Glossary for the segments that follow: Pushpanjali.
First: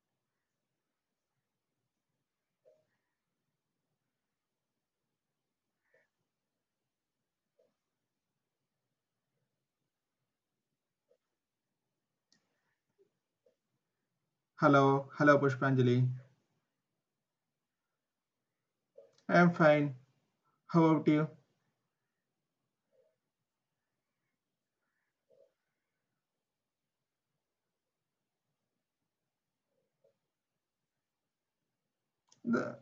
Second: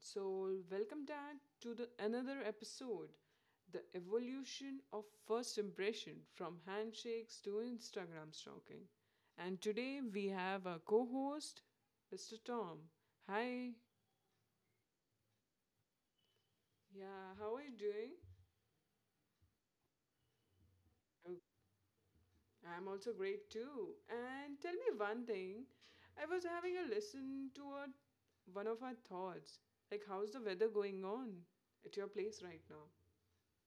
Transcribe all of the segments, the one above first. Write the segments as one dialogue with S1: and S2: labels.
S1: So welcome back to the another episode, the evolution of first impression from handshakes to Instagram stalking. And today we have our co-host, Mr. Tom. Hi.
S2: Hello, hello Pushpanjali.
S1: Yeah, how are you doing?
S2: I'm fine. How about
S1: Oh,
S2: you?
S1: I'm also great too. And tell me one thing. I was having a listen to our, one of our thoughts. Like how's the weather going on at your place right now?
S2: The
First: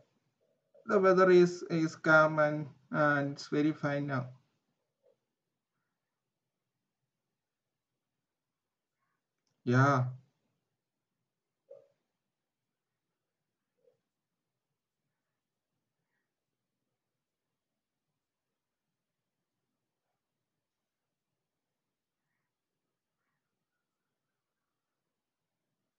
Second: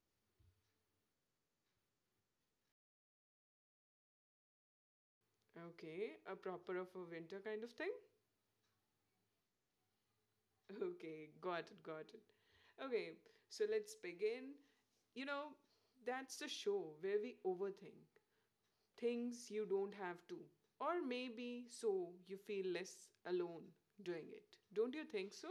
S2: the weather is calm and it's very fine now.
S1: Okay, a proper of a winter kind of thing?
S2: Yeah,
S1: Okay, got it, got it. Okay, so let's begin. You know, that's the show where we overthink things you don't have to. Or maybe so you feel less alone doing it. Don't you think so?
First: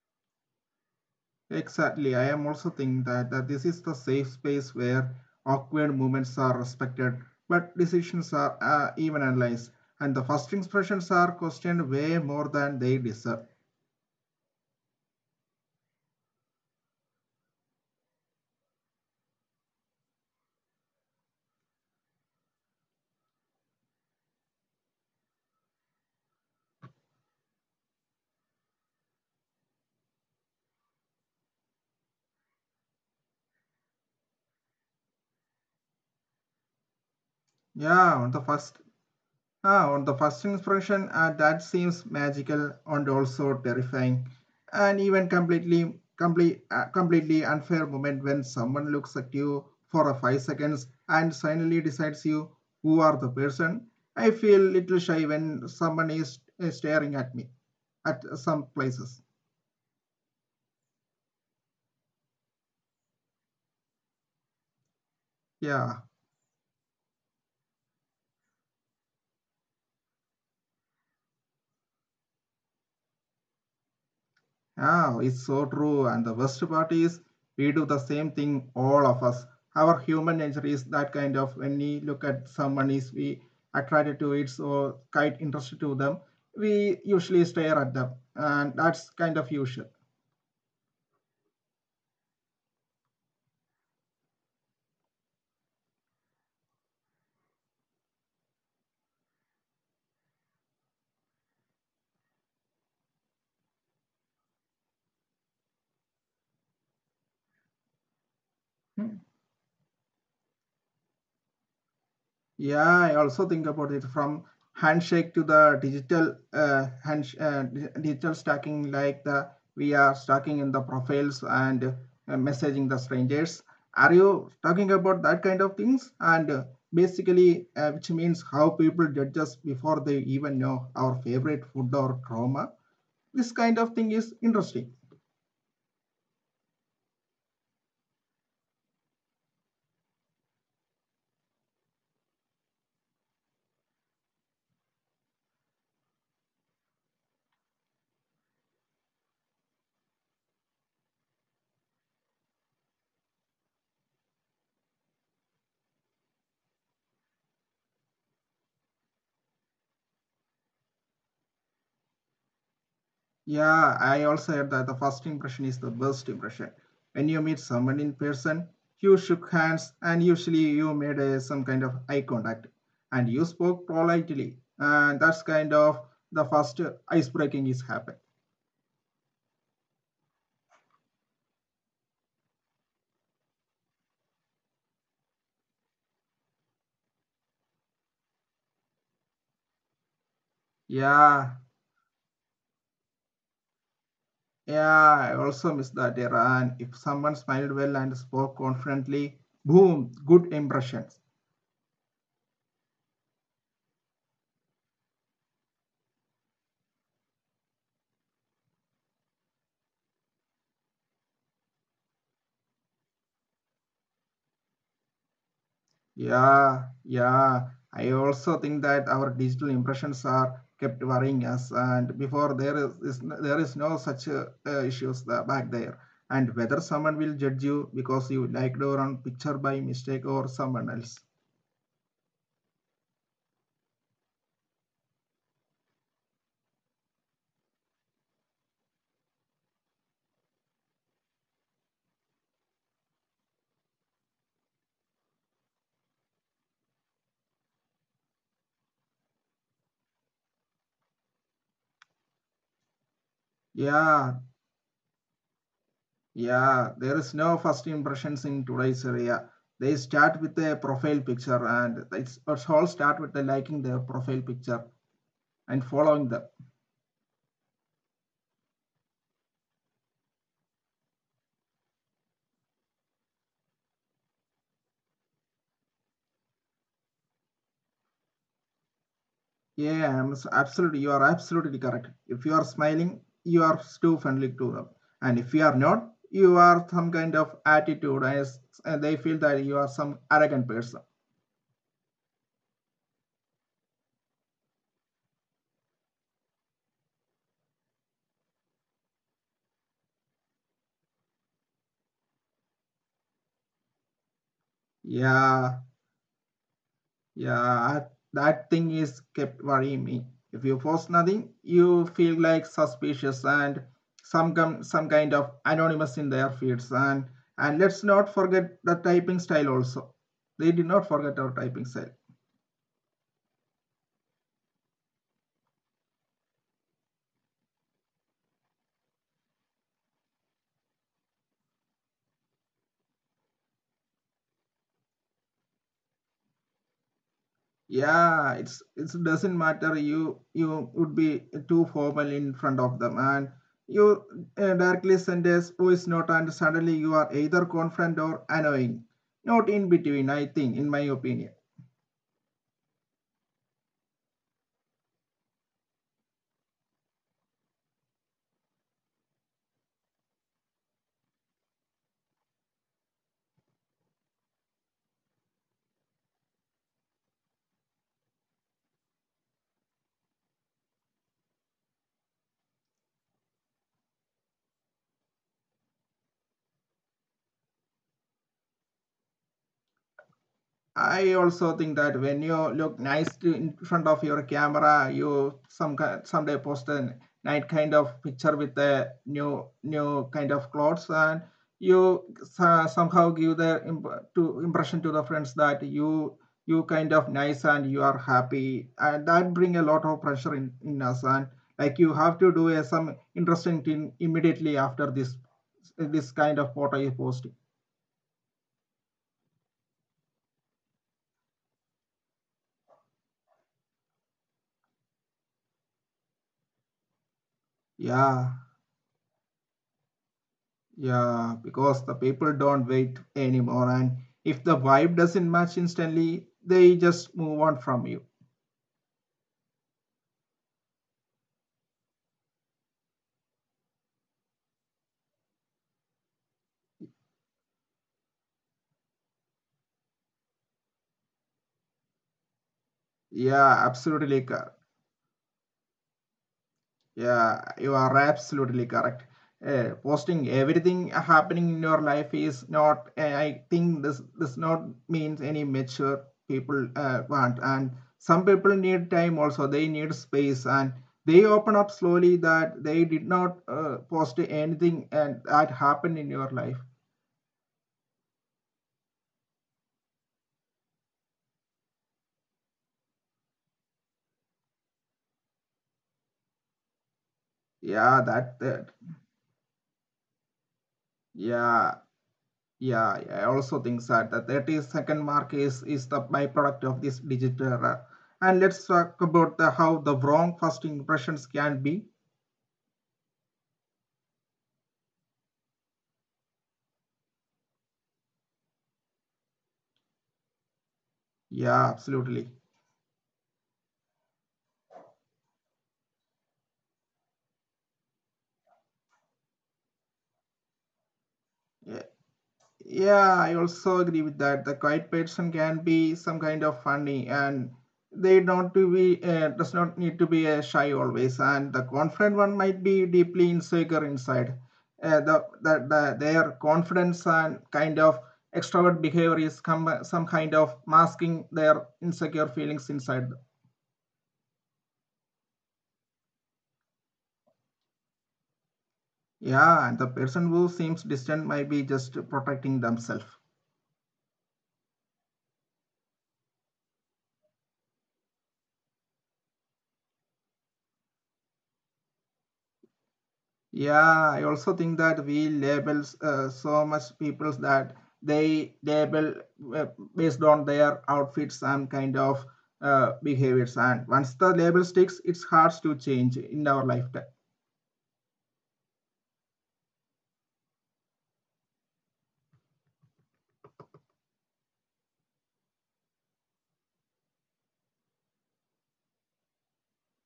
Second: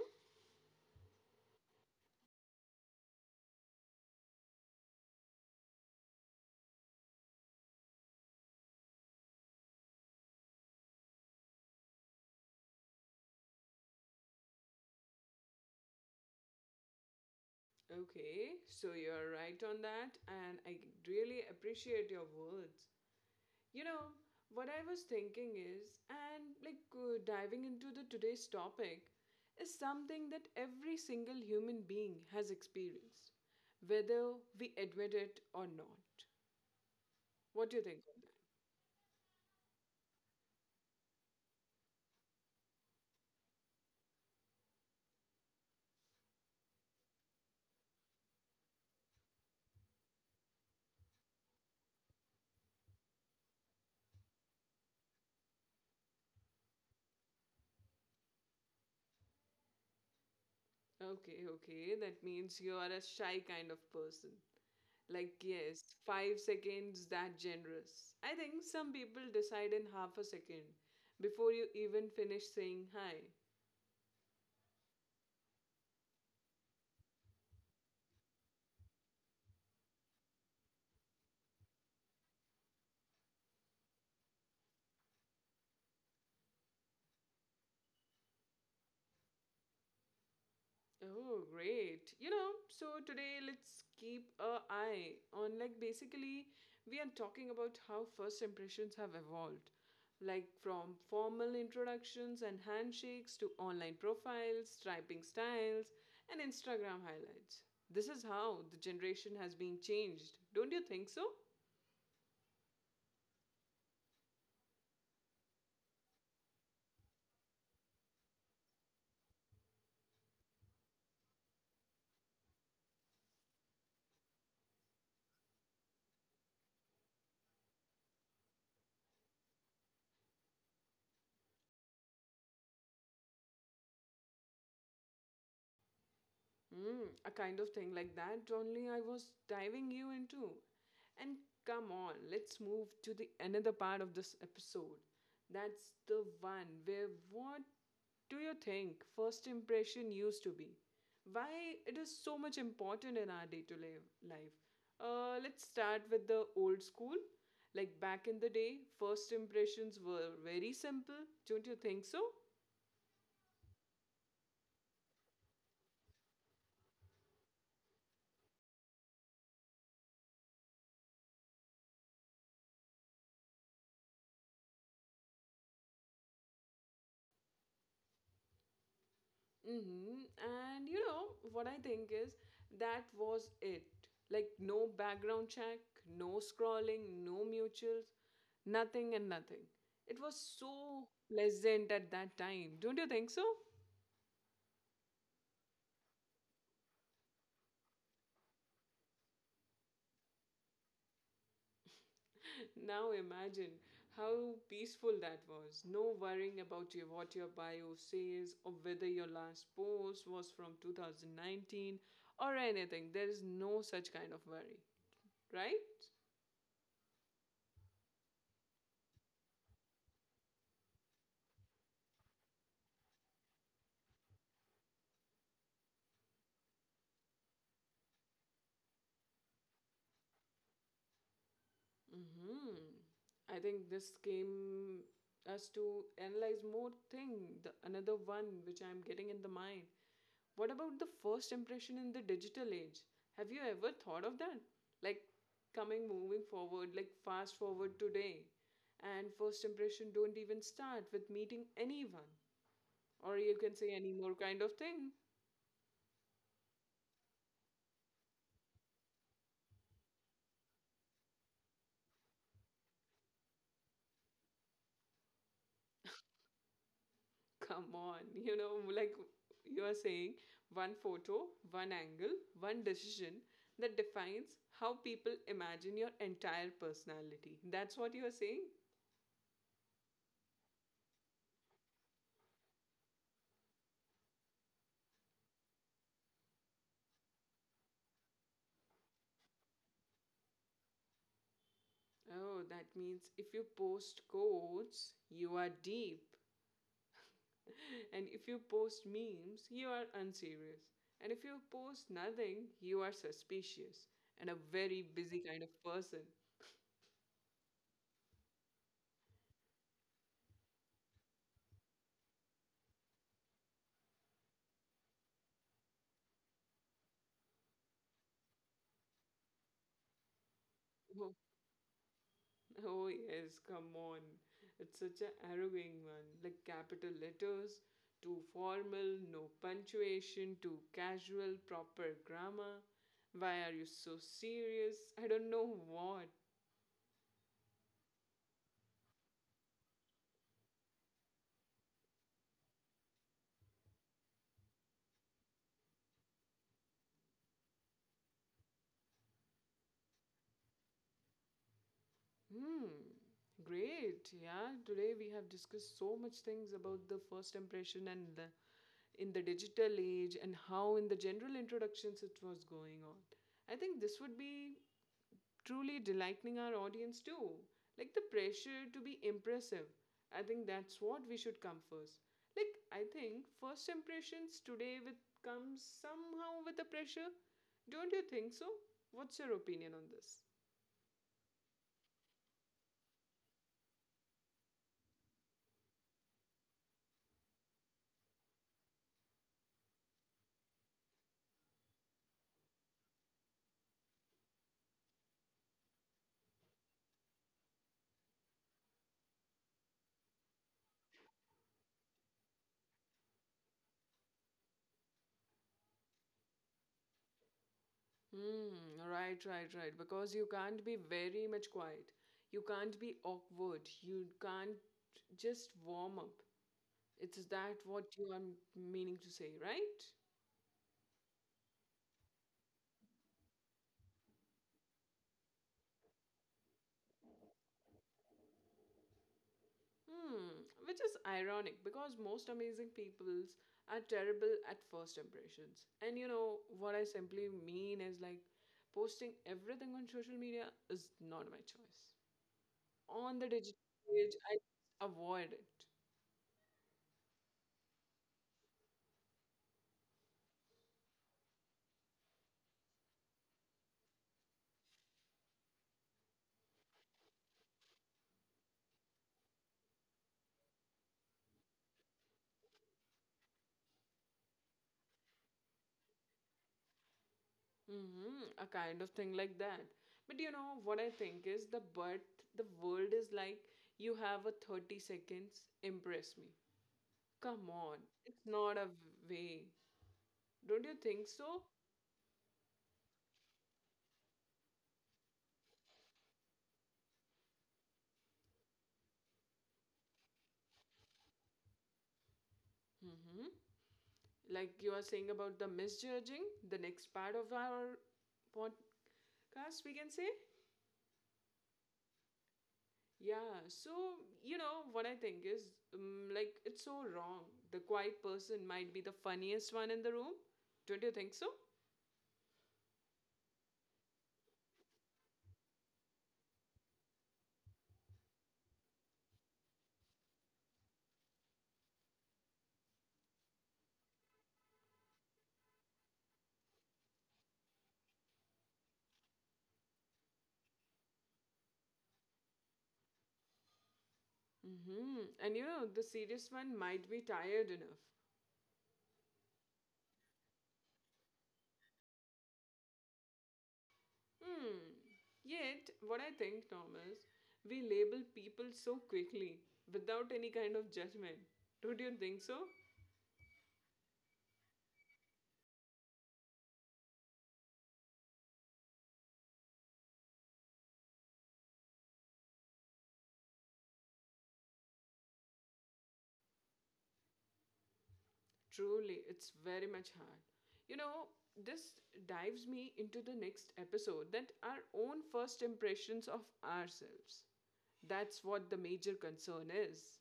S2: exactly. I am also thinking that this is the safe space where awkward moments are respected, but decisions are even analyzed, and the first expressions are questioned way more than they deserve.
S1: Okay, so you're right on that, and I really appreciate your words. You know, what I was thinking is, and diving into the today's topic, is something that every single human being has experienced, whether we admit it or not. What do you think of
S2: Yeah, on
S1: that?
S2: the first on the first impression, that seems magical and also terrifying, and even completely unfair moment when someone looks at you for a 5 seconds and suddenly decides you who are the person. I feel little shy when someone is staring at me at some places.
S1: Okay, okay, that means you are a shy kind of person. Like, yes,
S2: Yeah.
S1: 5 seconds that generous. I think some people decide in half a second before you even finish saying hi.
S2: Yeah, it's so true. And the worst part is we do the same thing, all of us. Our human nature is that kind of when we look at someone is we attracted to it so quite interested to them, we usually stare at them. And that's kind of usual.
S1: Oh, great. You know, so today let's keep a eye on like basically we are talking about how first impressions have evolved. Like from formal introductions and handshakes to online profiles, typing styles, and Instagram highlights. This is how the
S2: Hmm.
S1: generation has been changed. Don't you think so?
S2: Yeah, I also think about it from handshake to the digital hand, digital stacking, like the we are stacking in the profiles and messaging the strangers. Are you talking about that kind of things? And basically, which means how people judge us before they even know our favorite food or trauma. This kind of thing is interesting.
S1: Mm, a kind of thing like that only I was diving you into. And come on, let's move to the another part of this episode. That's the one where what do you think first impression used to be? Why it is so much important in our day-to-day life? Let's start with the old school. Like back in the day, first impressions were very simple, don't you think so?
S2: Yeah, I also heard that the first impression is the best impression. When you meet someone in person, you shook hands and usually you made a, some kind of eye contact and you spoke politely. And that's kind of the first ice breaking is happened.
S1: Mm-hmm. And you know what I think is that was it. Like no background check, no scrolling, no mutuals, nothing and nothing. It was so
S2: Yeah,
S1: pleasant at that time. Don't you think so?
S2: yeah, I also miss that era. And if someone smiled well and spoke confidently, boom, good impression.
S1: Now imagine how peaceful that was. No worrying about your, what your bio says or whether your last post was from 2019 or anything. There is no such kind of worry, right?
S2: Yeah, yeah. I also think that our digital impressions are kept worrying us, and before there is no such issues back there. And whether someone will judge you because you liked a wrong picture by mistake or someone else.
S1: Hmm. I think this came us to analyze more thing, the another one which I'm getting in the mind. What about the first impression in the digital age? Have you ever thought of that? Like coming moving forward, like fast forward today. And first impression don't even start with meeting anyone. Or you can say any
S2: Yeah,
S1: more kind of thing.
S2: yeah. There is no first impressions in today's area. They start with a profile picture, and it's all start with the liking their profile picture and following them.
S1: Come on, you know, like you are saying, one photo, one angle, one decision that defines how people imagine your entire personality. That's what you are saying?
S2: Absolutely. You are absolutely correct. If you are smiling, you are too friendly to them, and if you are not, you are some kind of attitude, and they feel that you are some arrogant person.
S1: Oh, that means if you post quotes, you are deep. And if you post memes, you are unserious. And if you post nothing, you are suspicious and a very busy kind of
S2: Yeah,
S1: person.
S2: yeah. That thing is kept worrying me. If you post nothing, you feel like suspicious and some kind of anonymous in their feeds, and let's not forget the typing style also. They did not forget our typing style.
S1: Oh, yes, come on. It's such a arrogant one. Like capital letters, too formal, no punctuation, too casual, proper grammar. Why are you so serious? I don't know what.
S2: Yeah, it's it doesn't matter you would be too formal in front of them and you directly send a voice note and suddenly you are either confident or annoying, not in between. I think, in my opinion.
S1: Hmm. Great. Yeah, today we have discussed so much things about the first impression and the in the digital age and how in the general introductions it was going on. I think this would be truly delighting our audience too. Like the pressure to be impressive. I think that's what we should come first. Like I think first impressions today with comes somehow with the pressure. Don't you think so? What's your opinion on this?
S2: I also think that when you look nice to, in front of your camera, you someday post a nice kind of picture with a new kind of clothes, and somehow give the imp- to impression to the friends that you kind of nice and you are happy, and that bring a lot of pressure in us, and like you have to do a, some interesting thing immediately after this kind of photo you post.
S1: Hmm, right, right, right. Because you can't be very much quiet. You can't be awkward. You can't just warm up. It's that what you
S2: Yeah.
S1: are meaning to say, right?
S2: Yeah, because the people don't wait anymore, and if the vibe doesn't match instantly, they just move on from you.
S1: Hmm, which is ironic because most amazing peoples are terrible at first impressions. And you know, what I simply mean is like posting everything on social media is not my choice. On the
S2: Yeah,
S1: digital
S2: absolutely
S1: page,
S2: correct.
S1: I avoid it.
S2: Yeah, you are absolutely correct. Posting everything happening in your life is not. I think this not means any mature people want, and some people need time also. They need space, and they open up slowly that they did not post anything and that happened in your life.
S1: Mm-hmm, a kind of thing like that. But you know what I think is the birth, the world is like you have a 30 seconds, impress me. Come on,
S2: Yeah,
S1: it's
S2: that,
S1: not
S2: that
S1: a way. Don't you think so?
S2: yeah, yeah. Yeah, I also think that the 30-second mark is the byproduct of this digital era. And let's talk about the how the wrong first impressions can be.
S1: Mm-hmm. Like you are saying about the misjudging the next part of our podcast we can say.
S2: Yeah, absolutely.
S1: Yeah, so you know what I think is like it's so wrong. The quiet person might be the funniest one in the room, don't you think so?
S2: Yeah. Yeah, I also agree with that. The quiet person can be some kind of funny, and they don't to be does not need to be shy always. And the confident one might be deeply insecure inside. The their confidence and kind of extrovert behavior is come, some kind of masking their insecure feelings inside.
S1: Mm-hmm. And you know, the serious one might be tired enough.
S2: Yeah, and the person who seems distant might be just protecting themselves.
S1: Hmm, yet what I think Thomas, we label people so quickly without any kind of judgment, don't you think so?
S2: Yeah, I also think that we label so much people that they label uh, based on their outfits and kind of behaviors. And once the label sticks, it's hard to change in our lifetime.
S1: Truly, it's very much hard. You know, this dives me into the next episode that our own first impressions of ourselves. That's what the major concern is.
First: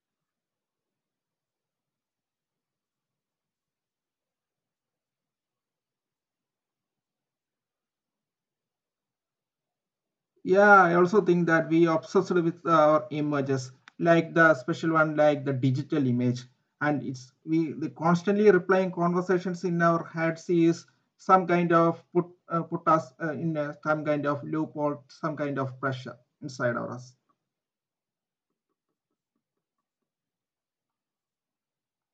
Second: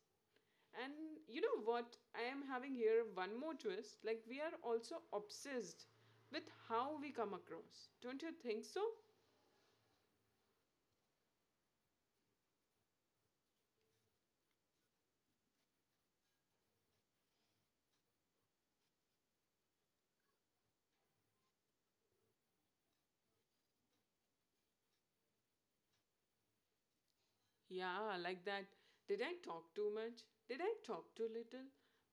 S1: And you know what? I am having here one more twist. Like, we are also obsessed with how we come across. Don't you think so?
S2: Yeah, I also think that we obsessed with our images, like the special one, like the digital image, and it's we the constantly replying conversations in our heads is some kind of put put us in a, some kind of loop or some kind of pressure inside of us.
S1: Yeah, like that. Did I talk too much? Did I talk too little?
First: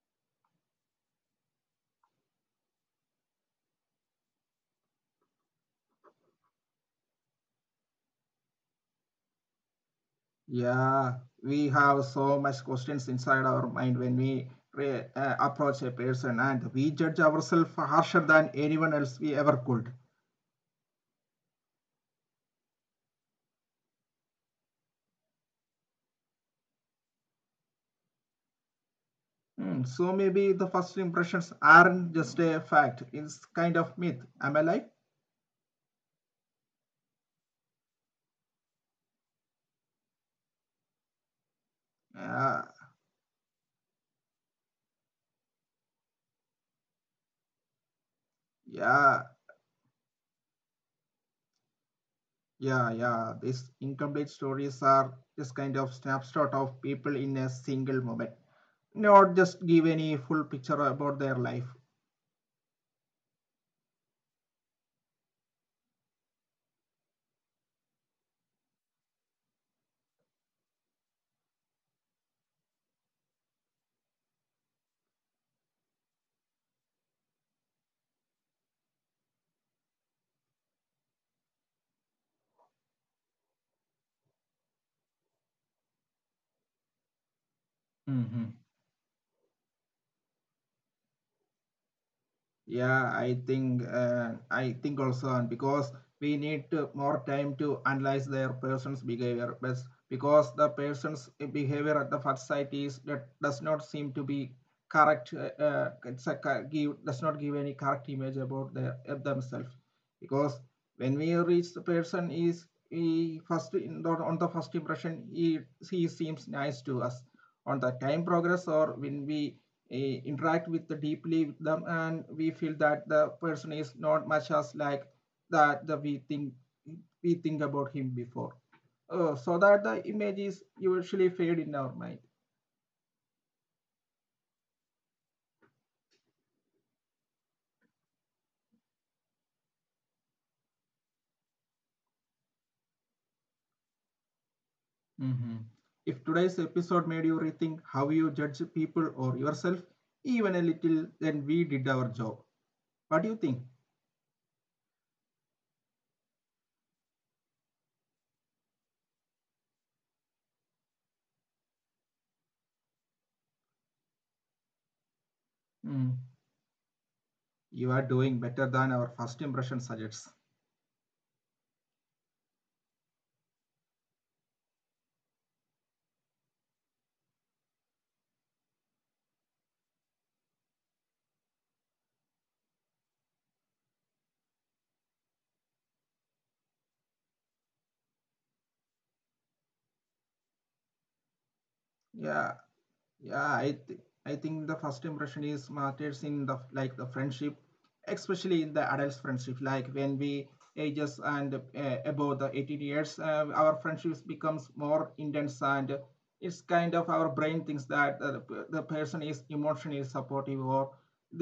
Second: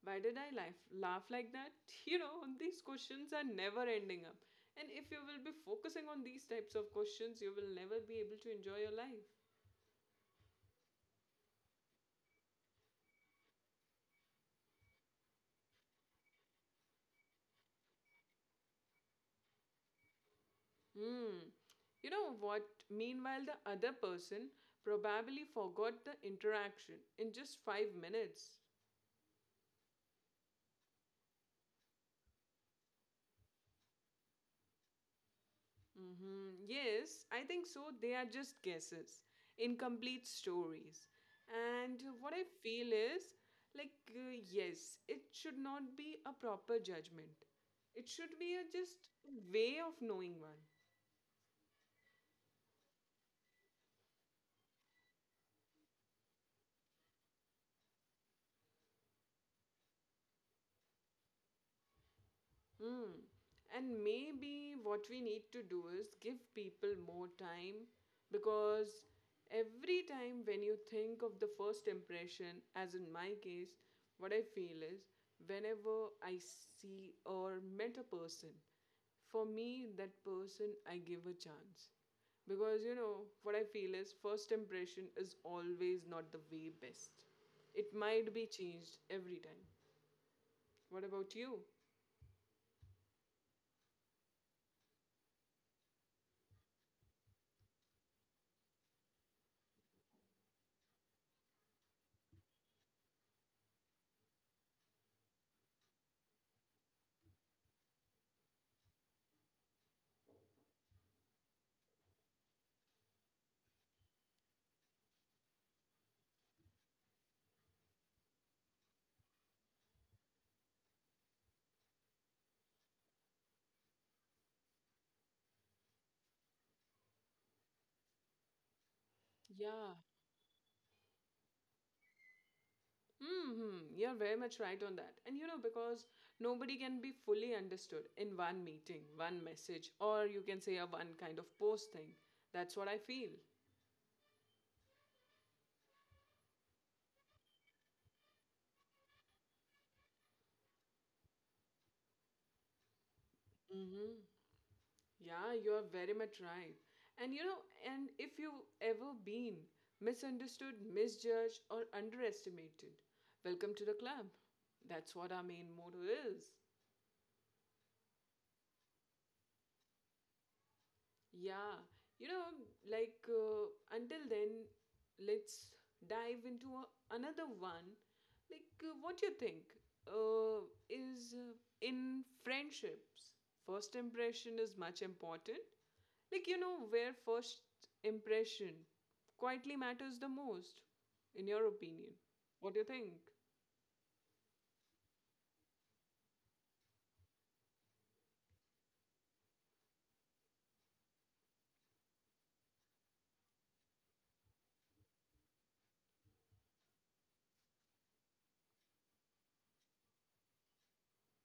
S1: Why did I laugh like that? You know, these questions are never ending up. And if you will be focusing on these types of questions, you will never be able to enjoy your life.
S2: Yeah, we have so much questions inside our mind when we approach a person, and we judge ourselves harsher than anyone else we ever could.
S1: Hmm. You know what? Meanwhile, the other person probably forgot the interaction in just 5 minutes.
S2: Hmm, so maybe the first impressions aren't just a fact. It's kind of myth. Am I right?
S1: Mm-hmm. Yes, I think so. They are just guesses, incomplete stories. And what I
S2: Yeah,
S1: feel is like, yes, it should not be a proper judgment. It should be a just
S2: yeah,
S1: way of knowing one.
S2: yeah. These incomplete stories are just kind of snapshot of people in a single moment. Not just give any full picture about their life.
S1: Mm. And maybe what we need to do is give people more time because every time when you think of the first impression, as in my case, what I feel is whenever I see or met a person, for me, that person, I give a chance. Because you know, what I feel is first impression is always not the way best. It might be changed every time. What about you?
S2: Yeah, I think also, and because we need to, more time to analyze their person's behavior, but because the person's behavior at the first sight is that does not seem to be correct. It's a, cor- give Does not give any correct image about their of themselves. Because when we reach the person is he first in the, on the first impression he seems nice to us. On the time progress or when we interact with the deeply with them and we feel that the person is not much as like that the we think about him before, so
S1: Yeah,
S2: that the image is usually fade in our mind.
S1: hmm, you're very much right on that. And you know, because nobody can be fully understood in one meeting, one message, or you can say a one kind of post thing. That's what I feel.
S2: Mm-hmm. If today's episode made you rethink how you judge people or yourself even a little, then we did our job. What do you think?
S1: Mm-hmm. Yeah, you're very much right. And you know, and if you've ever been misunderstood, misjudged, or underestimated, welcome to the club. That's what our main motto
S2: Mm.
S1: is.
S2: You are doing better than our first impression suggests.
S1: Yeah, you know, like uh, until then, let's dive into a, another one. Like, what you think is in friendships, first impression is much important. Like, you know, where first impression quietly matters the most, in your opinion.
S2: Yeah.
S1: What do you think?
S2: Yeah, I th I think the first impression is matters in the like the friendship, especially in the adults friendship. Like when we ages and above the 18 years, our friendships becomes more intense and it's kind of our brain thinks that the person is emotionally supportive or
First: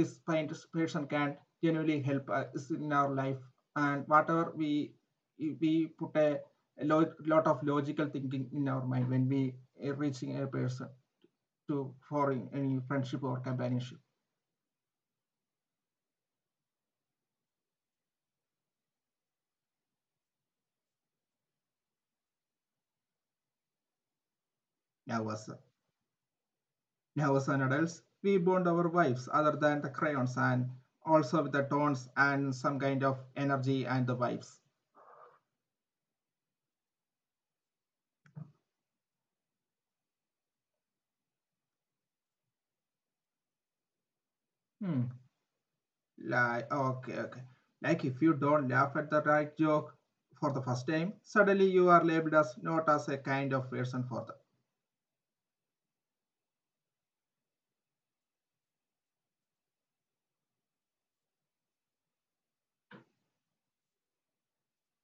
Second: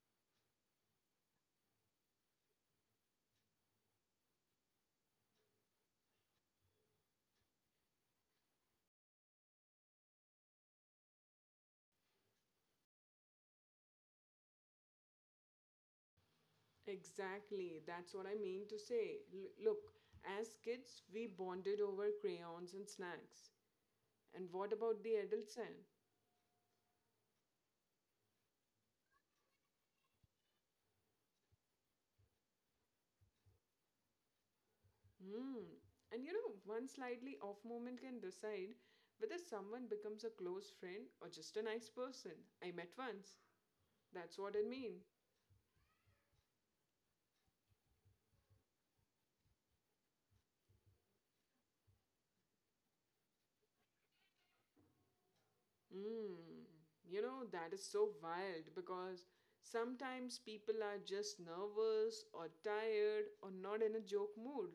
S2: this kind of person can genuinely help us in our life and whatever we put a lot of logical thinking in our mind when we reaching a person to for any friendship or companionship.
S1: Exactly, that's what I mean to say. Look, as kids, we bonded over crayons and snacks. And what about the
S2: Now
S1: adult
S2: was
S1: sign?
S2: Now was an adults. We bond our wives other than the crayons and also with the tones and some kind of energy and the vibes.
S1: Hmm. And you know, one slightly off moment can decide whether someone becomes a close friend or just a nice person I met once. That's what I mean.
S2: Hmm. Like okay, okay. Like if you don't laugh at the right joke for the first time, suddenly you are labeled as not as a kind of person for the.
S1: Hmm. You know, that is so wild because sometimes people are just nervous or tired or not in a joke mood.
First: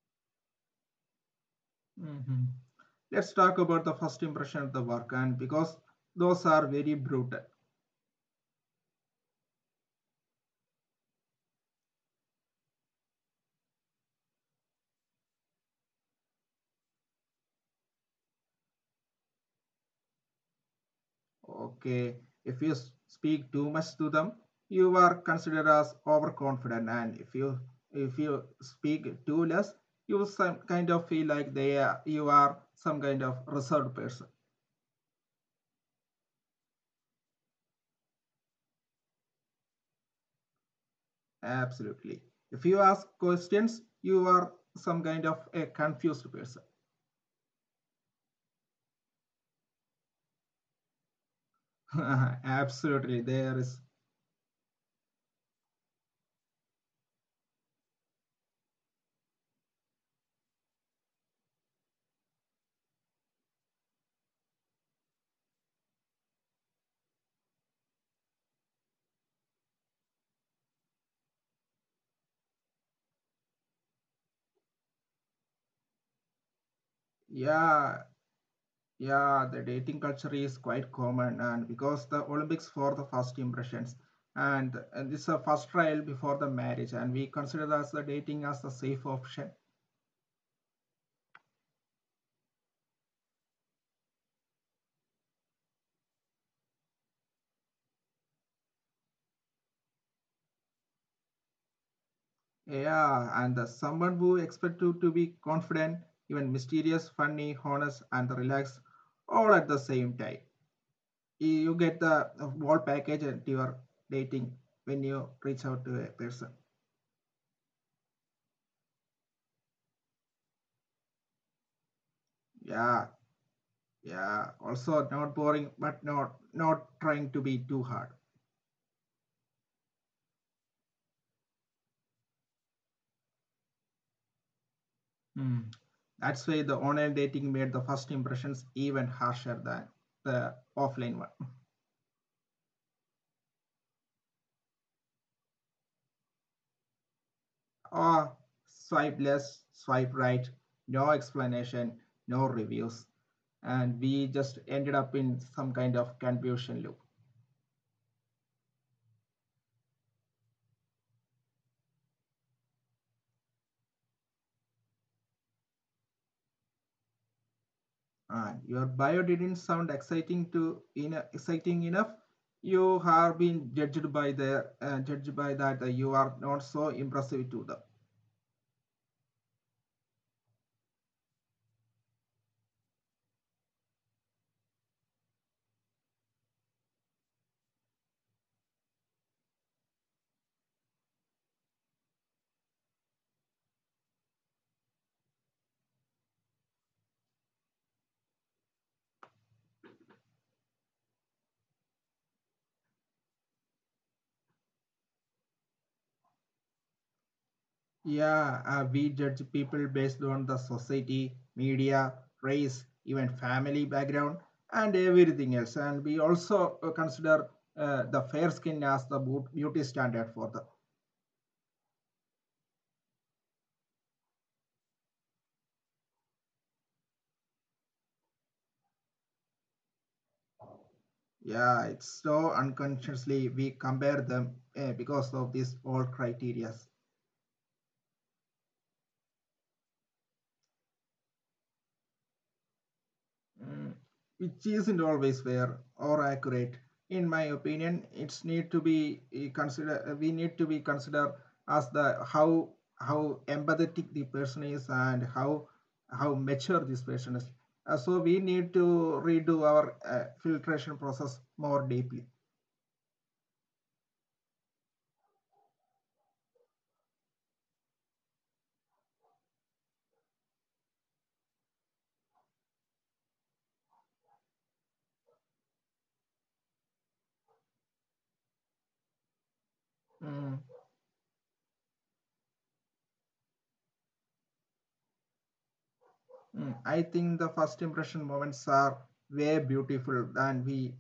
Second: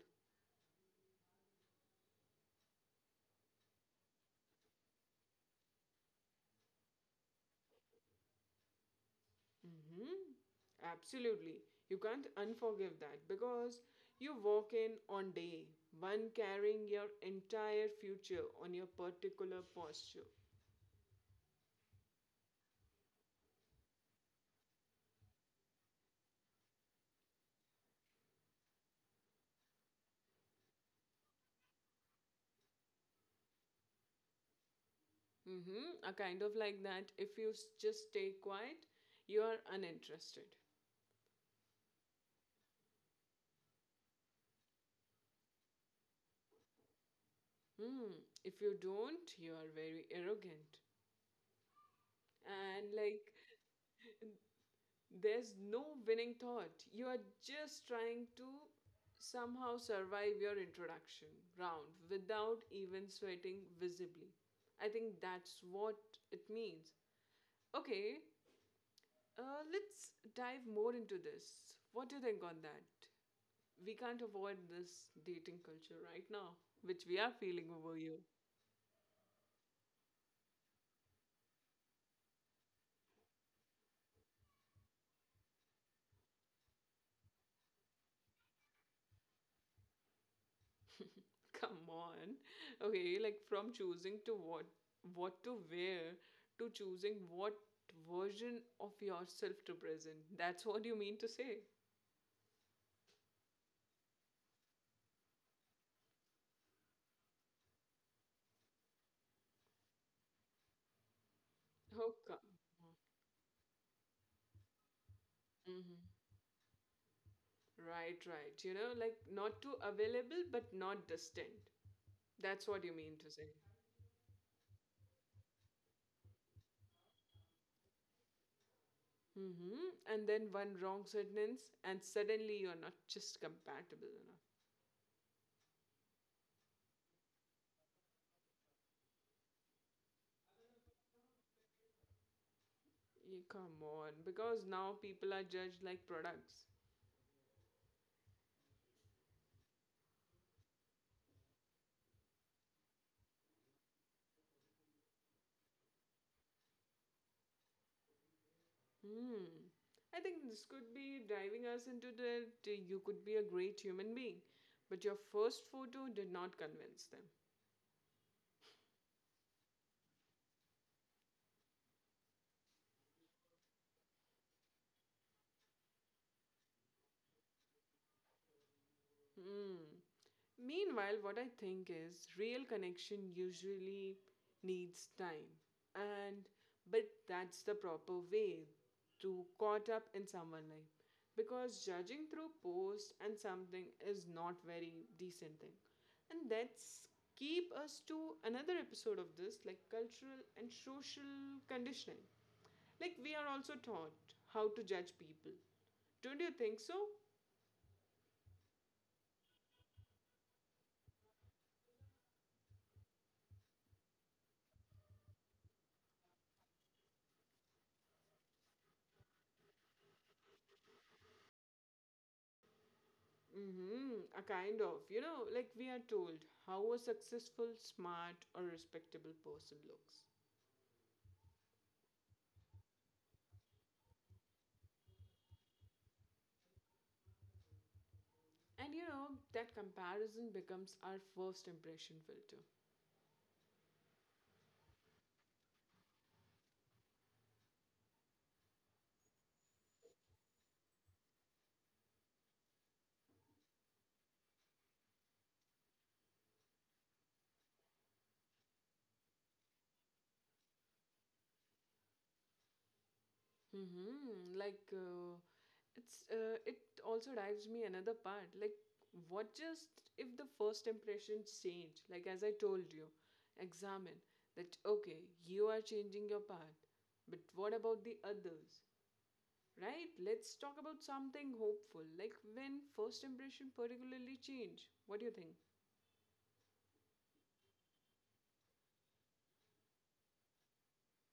S2: Mhm. Let's talk about the first impression of the work and because those are very brutal.
S1: Mm-hmm. Absolutely. You can't unforgive that because you walk in on day one carrying your entire future on your particular posture.
S2: Okay, if you speak too much to them, you are considered as overconfident, and if you speak too less, you some kind of feel like they are, you are some kind of reserved person.
S1: Mm-hmm. A kind of like that. If you just stay quiet, you are uninterested.
S2: Absolutely. If you ask questions, you are some kind of a confused person.
S1: Hmm. If you don't, you are very arrogant. And like,
S2: Absolutely, there is.
S1: there's no winning thought. You are just trying to somehow survive your introduction round without even sweating visibly. I think that's what it means. Okay, let's dive more into this. What do you think on that? We can't avoid this dating culture right now, which we are feeling over here.
S2: Yeah, yeah, the dating culture is quite common, and because the Olympics for the first impressions, and this is a first trial before the marriage, and we consider as the dating as the safe option.
S1: Come on. Okay, like from choosing to what to wear to choosing what version of yourself to present. That's what you mean to say.
S2: Yeah, and the someone who expect you to be confident, even mysterious, funny, honest, and relaxed, all at the same time. You
S1: Oh,
S2: get
S1: come
S2: the
S1: on.
S2: whole package at your dating when you reach
S1: Mhm.
S2: out to a person.
S1: Right, right. You know, like not too available but not distant. That's what you mean to
S2: Yeah,
S1: say.
S2: yeah, also not boring but not trying to be too hard.
S1: Hmm. And then one wrong sentence, and suddenly you're not just compatible enough.
S2: Hmm. That's why the online dating made the first impressions even harsher than the offline one. Oh,
S1: Yeah, come on, because now people are judged like products.
S2: swipe left, swipe right, no explanation, no reviews, and we just ended up in some kind of confusion loop.
S1: Hmm. I think this could be driving us into the you could be a great human being, but your first photo did not convince them.
S2: Your bio didn't sound exciting to in exciting enough. You are being judged by the judged by that you are not so impressive to them.
S1: Hmm. Meanwhile, what I think is real connection usually needs time. And but that's the proper way to caught up in someone life. Because judging through post and something is not very decent thing. And that's keep us to another episode of this, like cultural and social conditioning. Like we are also taught how to judge people. Don't you think so?
S2: Yeah, we judge people based on the society, media, race, even family background, and everything else. And we also consider the fair skin as the beauty standard for the.
S1: Mm-hmm, a kind of, you know, like we are told how a successful, smart, or respectable person looks.
S2: Yeah, it's so unconsciously we compare them because of these all criteria.
S1: And you know, that comparison becomes our first impression filter.
S2: Mm, which isn't always fair or accurate. In my opinion, it's need to be consider. We need to be considered as the how empathetic the person is, and how mature this person is. So we need to redo our filtration process more deeply.
S1: Mm-hmm, it also drives me another part. Like, what just if the first impressions change? Like, as I told you, examine that okay, you are changing your part, but what about the others? Right, let's talk
S2: Mm.
S1: about something hopeful, like when first impression particularly change. What do you think?
S2: Mm, I think the first impression moments are way beautiful than we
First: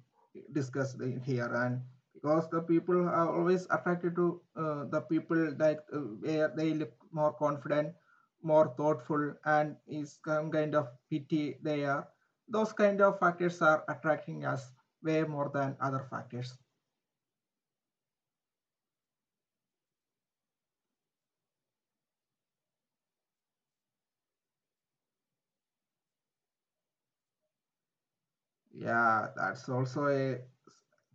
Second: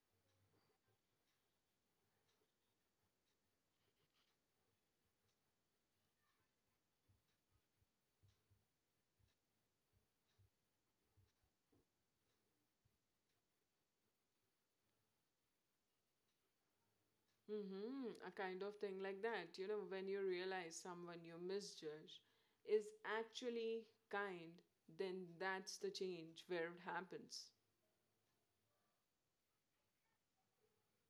S2: discussed here, and because the people are always attracted to the people that where they look more confident, more thoughtful, and is some kind of pity they are. Those kind of factors are attracting us way more than other factors.
S1: Mm-hmm. A kind of thing like that. You know, when you realize someone you misjudge is actually kind, then that's the change where it happens.
S2: Yeah, that's also a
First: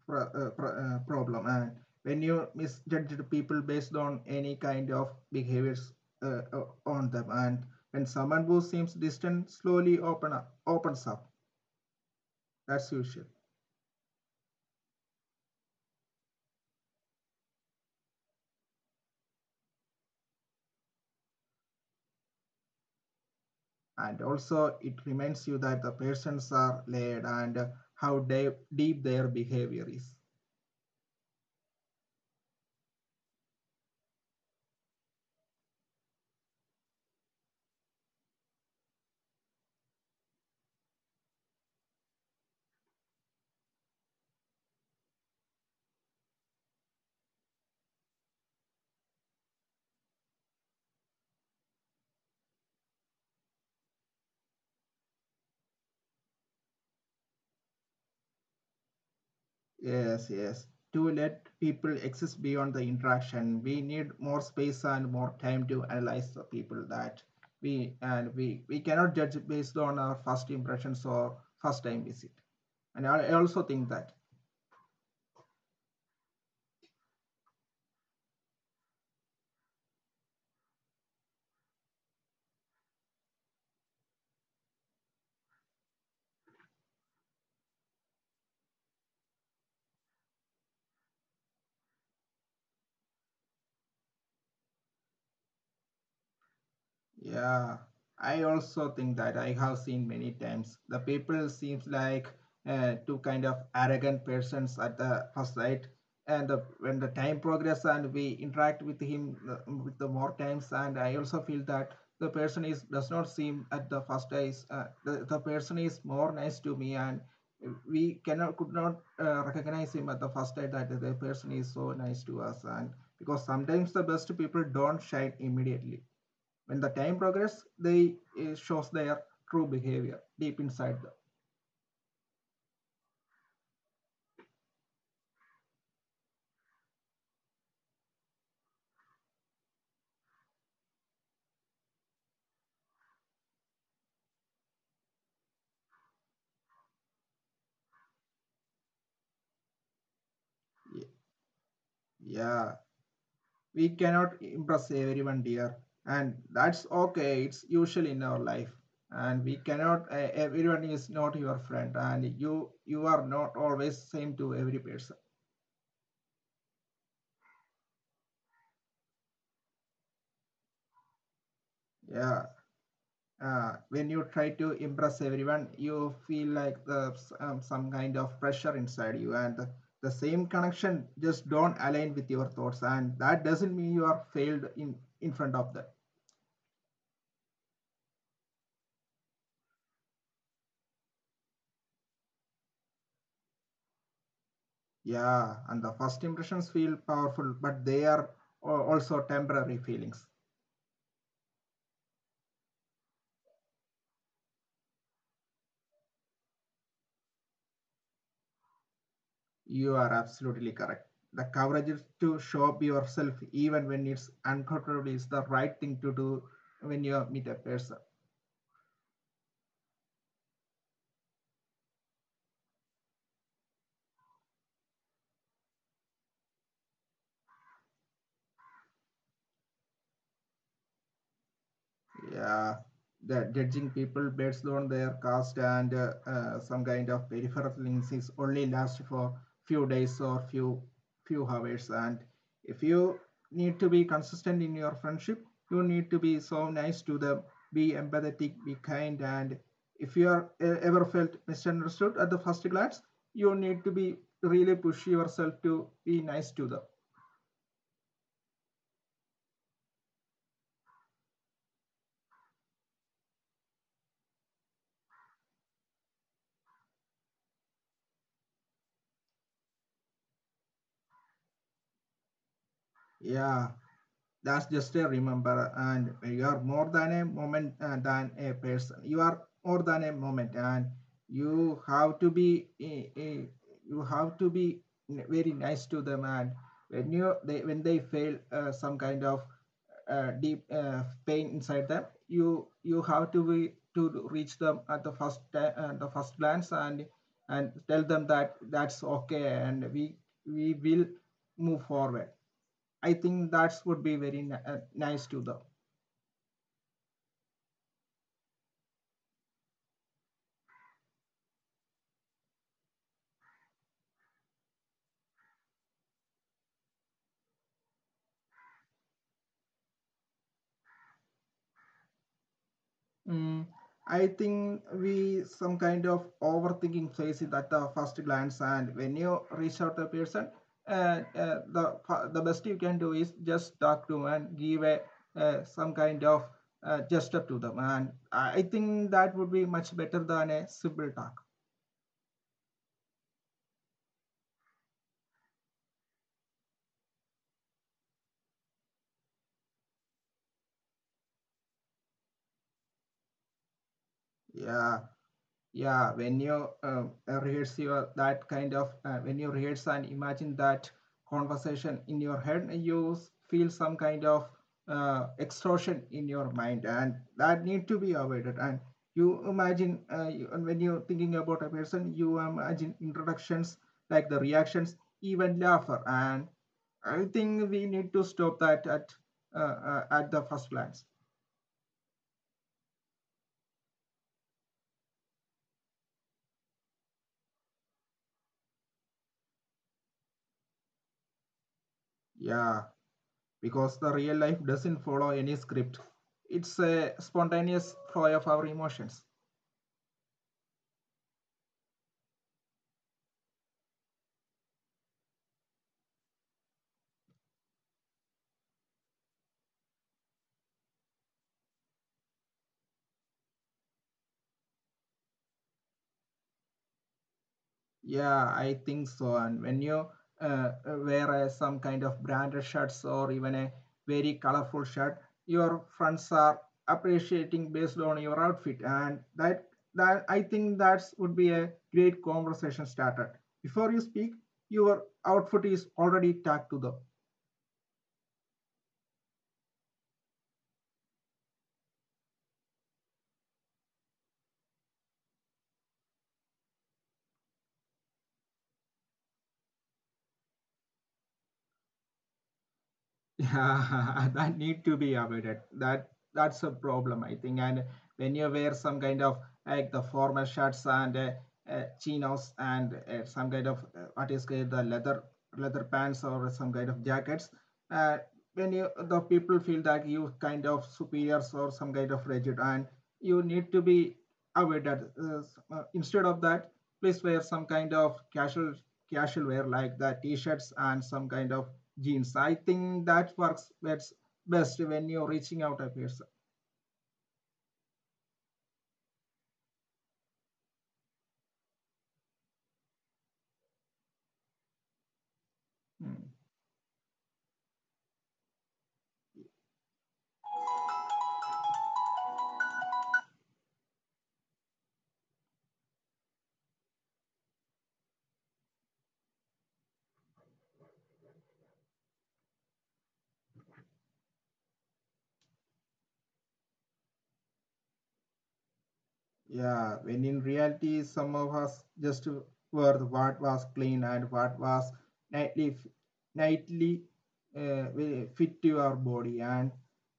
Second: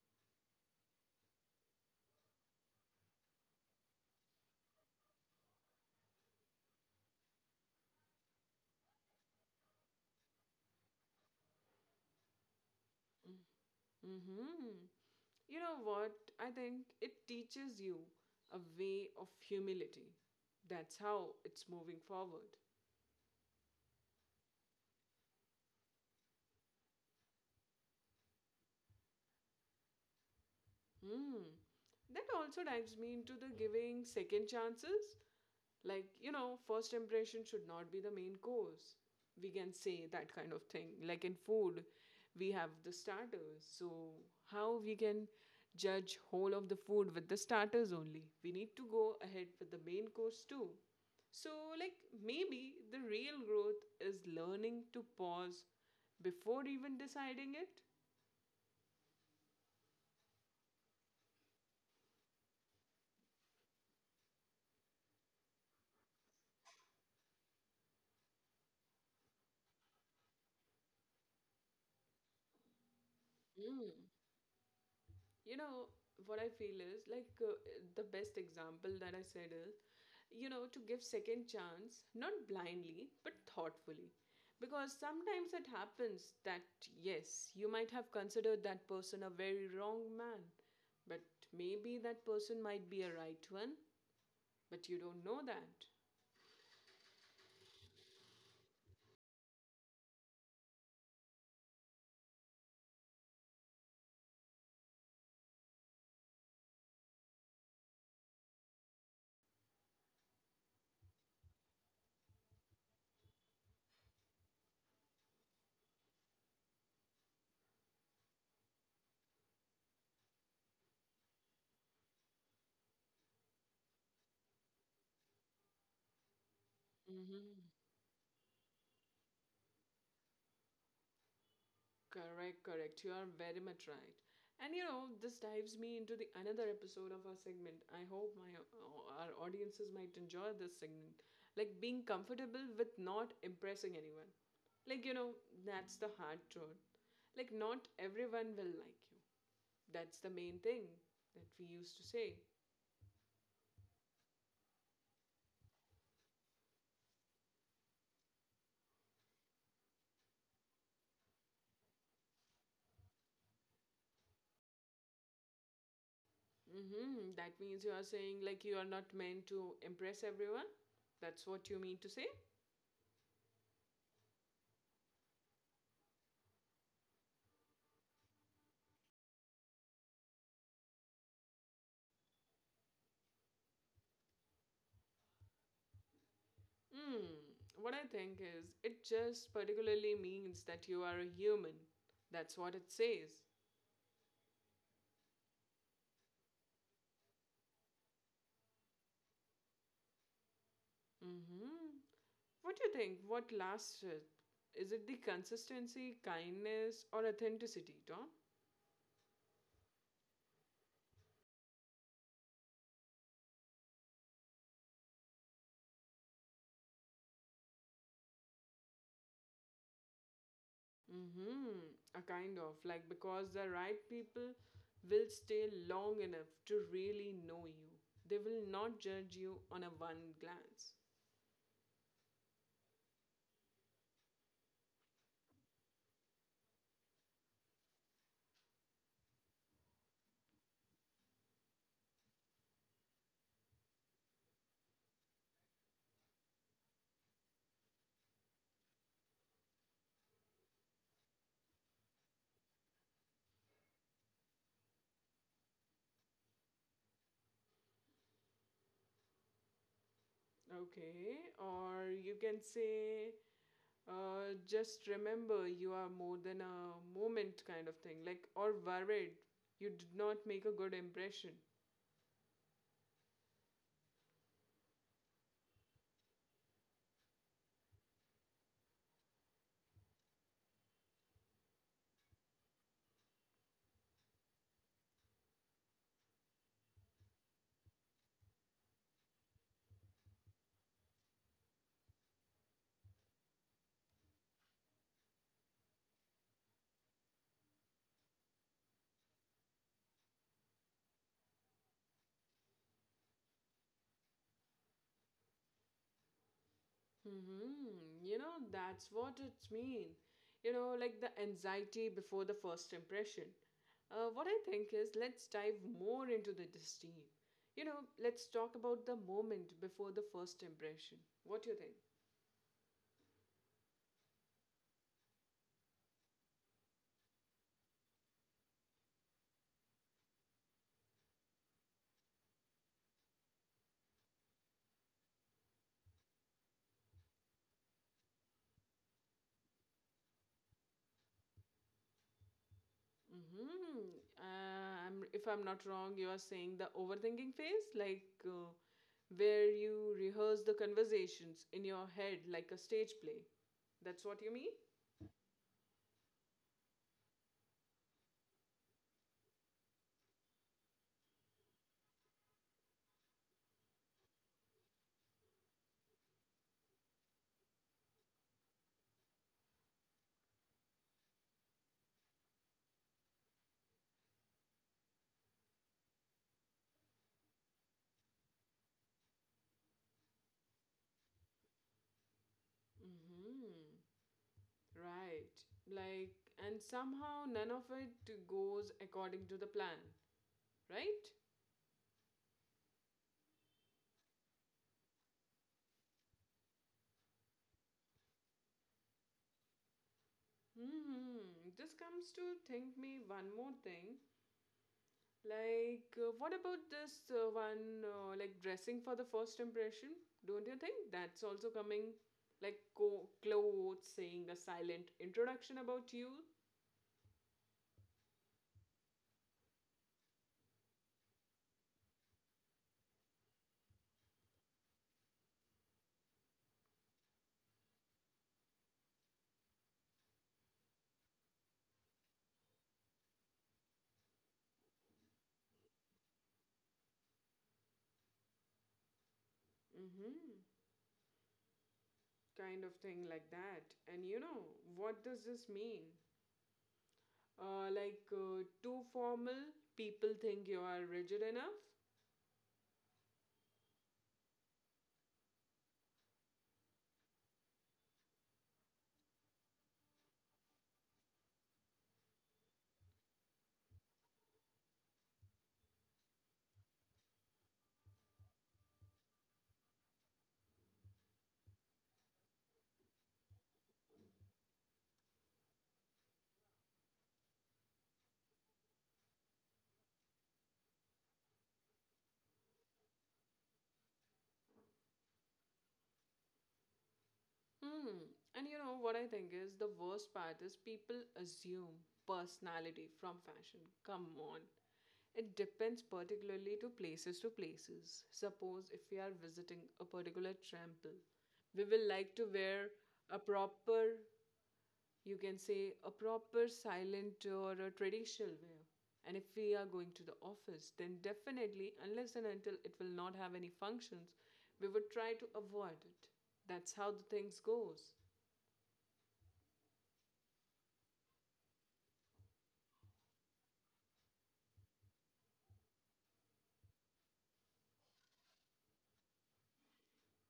S2: problem. And when you misjudge the people based on any kind of behaviors on them, and when someone who seems distant slowly opens up, that's usual.
S1: Mm-hmm. You know what? I think it teaches you a way of humility. That's how it's moving forward.
S2: And also, it reminds you that the persons are layered and, how deep their behavior is.
S1: Hmm, that also dives me into the giving second chances. Like, you know, first impression should not be the main course. We can say that kind of thing. Like in food, we have the starters. So, how we can judge whole of the food with the starters only? We need to go ahead with the main course too. So, like, maybe the real growth is learning to pause before even deciding
S2: Yes, yes. To let people exist beyond the interaction, we need more space and more time to analyze the people that we and we we cannot judge based on our first impressions or first time visit. And I also
S1: it.
S2: think that.
S1: You know what I feel is like the best example that I said is, you know, to give second chance not blindly but thoughtfully, because sometimes it happens that yes, you might have considered that person a very wrong man, but maybe that person might be a right one, but you don't know that.
S2: Yeah, I also think that I have seen many times the people seems like, two kind of arrogant persons at the first sight, and when the time progress and we interact with him with the more times, and I also feel that the person is does not seem at the first eyes, the person is more nice to me, and we cannot could not recognize him at the first sight that the person is so nice to us, and because sometimes the best people don't shine immediately. When the time progress, they shows their true behavior deep inside them.
S1: Correct, correct. You are very much right. And you know, this dives me into the another episode of our segment. I hope my our audiences might enjoy this segment. Like being comfortable with not impressing anyone. Like, you know, that's the hard truth. Like not everyone will like you. That's the main thing that we used to say.
S2: Yeah, yeah, we cannot impress everyone, dear, and that's okay. It's usual in our life, and we cannot. Everyone is not your friend, and you are not always same to every person.
S1: Mm-hmm. That means you are saying like you are not meant to impress everyone. That's what you mean to say?
S2: Yeah, when you try to impress everyone, you feel like some kind of pressure inside you, and the same connection just don't align with your thoughts, and that doesn't mean you are failed in front of that.
S1: Hmm. What I think is, it just particularly means that you are a human. That's what it says.
S2: Yeah, and the first impressions feel powerful, but they are also temporary feelings.
S1: Mm-hmm. What do you think? What lasts it? Is it the consistency, kindness, or authenticity, Tom?
S2: You are absolutely correct. The courage is to show up yourself even when it's uncomfortable is the right thing to do when you meet a person.
S1: Mm-hmm. A kind of like because the right people will stay long enough to really know you. They will not judge you on a one glance.
S2: Yeah, the judging people based on their caste and some kind of peripheral links is only last for few days or few hours. And if you need to be consistent in your friendship, you need to be so nice to them, be empathetic, be kind. And if you are ever felt misunderstood at the first glance, you need to be really push yourself to be nice to them.
S1: Okay, or you can say, just remember you are more than a moment kind of thing, like, or worried you did not make a good impression.
S2: Yeah, that's just a remember, and you are more than a moment, than a person you are more than a moment. And you have to be, you have to be very nice to them. And when they feel, some kind of deep pain inside them, you have to be to reach them at the the first glance, and tell them that that's okay, and we will move forward. I think that would be very nice to the.
S1: Hmm. You know, that's what it means. You know, like the anxiety before the first impression. What I think is, let's dive more into the disdain. You know, let's talk about the moment before the first impression. What do you think?
S2: Mm, I think we some kind of overthinking plays it at the first glance, and when you reach out to a person, the best you can do is just talk to and give a, some kind of gesture to them, and I think that would be much better than a simple talk.
S1: Mm-hmm. If I'm not wrong, you are saying the overthinking phase, like, where you rehearse the conversations in your head like a stage play. That's what you mean?
S2: Yeah, yeah, when you rehearse your that kind of when you rehearse and imagine that conversation in your head, you feel some kind of extortion in your mind, and that need to be avoided. And you imagine, and when you're thinking about a person, you imagine introductions, like the reactions, even laughter. And I think we need to stop that at, uh, at the first glance.
S1: Mm-hmm. Right. Like, and somehow none of it goes according to the plan, right?
S2: Yeah, because the real life doesn't follow any script. It's a spontaneous flow of our emotions.
S1: Mm-hmm. This comes to think me one more thing. Like, what about this like dressing for the first impression? Don't you think that's also coming? Like, clothes saying a silent introduction about you?
S2: Yeah, I think so. And when you wear some kind of branded shirts, or even a very colorful shirt, your friends are appreciating based on your outfit, and that I think that would be a great conversation starter. Before you speak, your outfit is already tagged to the.
S1: Mm-hmm. Kind of thing like that. And you know, what does this mean? Like, too formal, people think you are rigid enough.
S2: Yeah, that need to be avoided. That that's a problem, I think. And when you wear some kind of like the formal shirts, and chinos, and some kind of what is called the leather pants, or some kind of jackets, uh, when you the people feel that you kind of superiors or some kind of rigid, and you need to be avoided. Instead of that, please wear some kind of casual wear, like the t-shirts and some kind of genes. I think that works best, best when you're reaching out a person.
S1: Hmm. And you know what, I think is the worst part is people assume personality from fashion. Come on. It depends
S2: Hmm.
S1: particularly to places to places. Suppose if we are visiting a particular temple, we will like to wear a proper, you can say a proper silent or a traditional way, and if we are going to the office, then definitely unless and until it will not have any functions, we would try to avoid it. That's how the things goes.
S2: Yeah, when in reality, some of us just were what was clean and what was nightly, nightly will fit to our body. And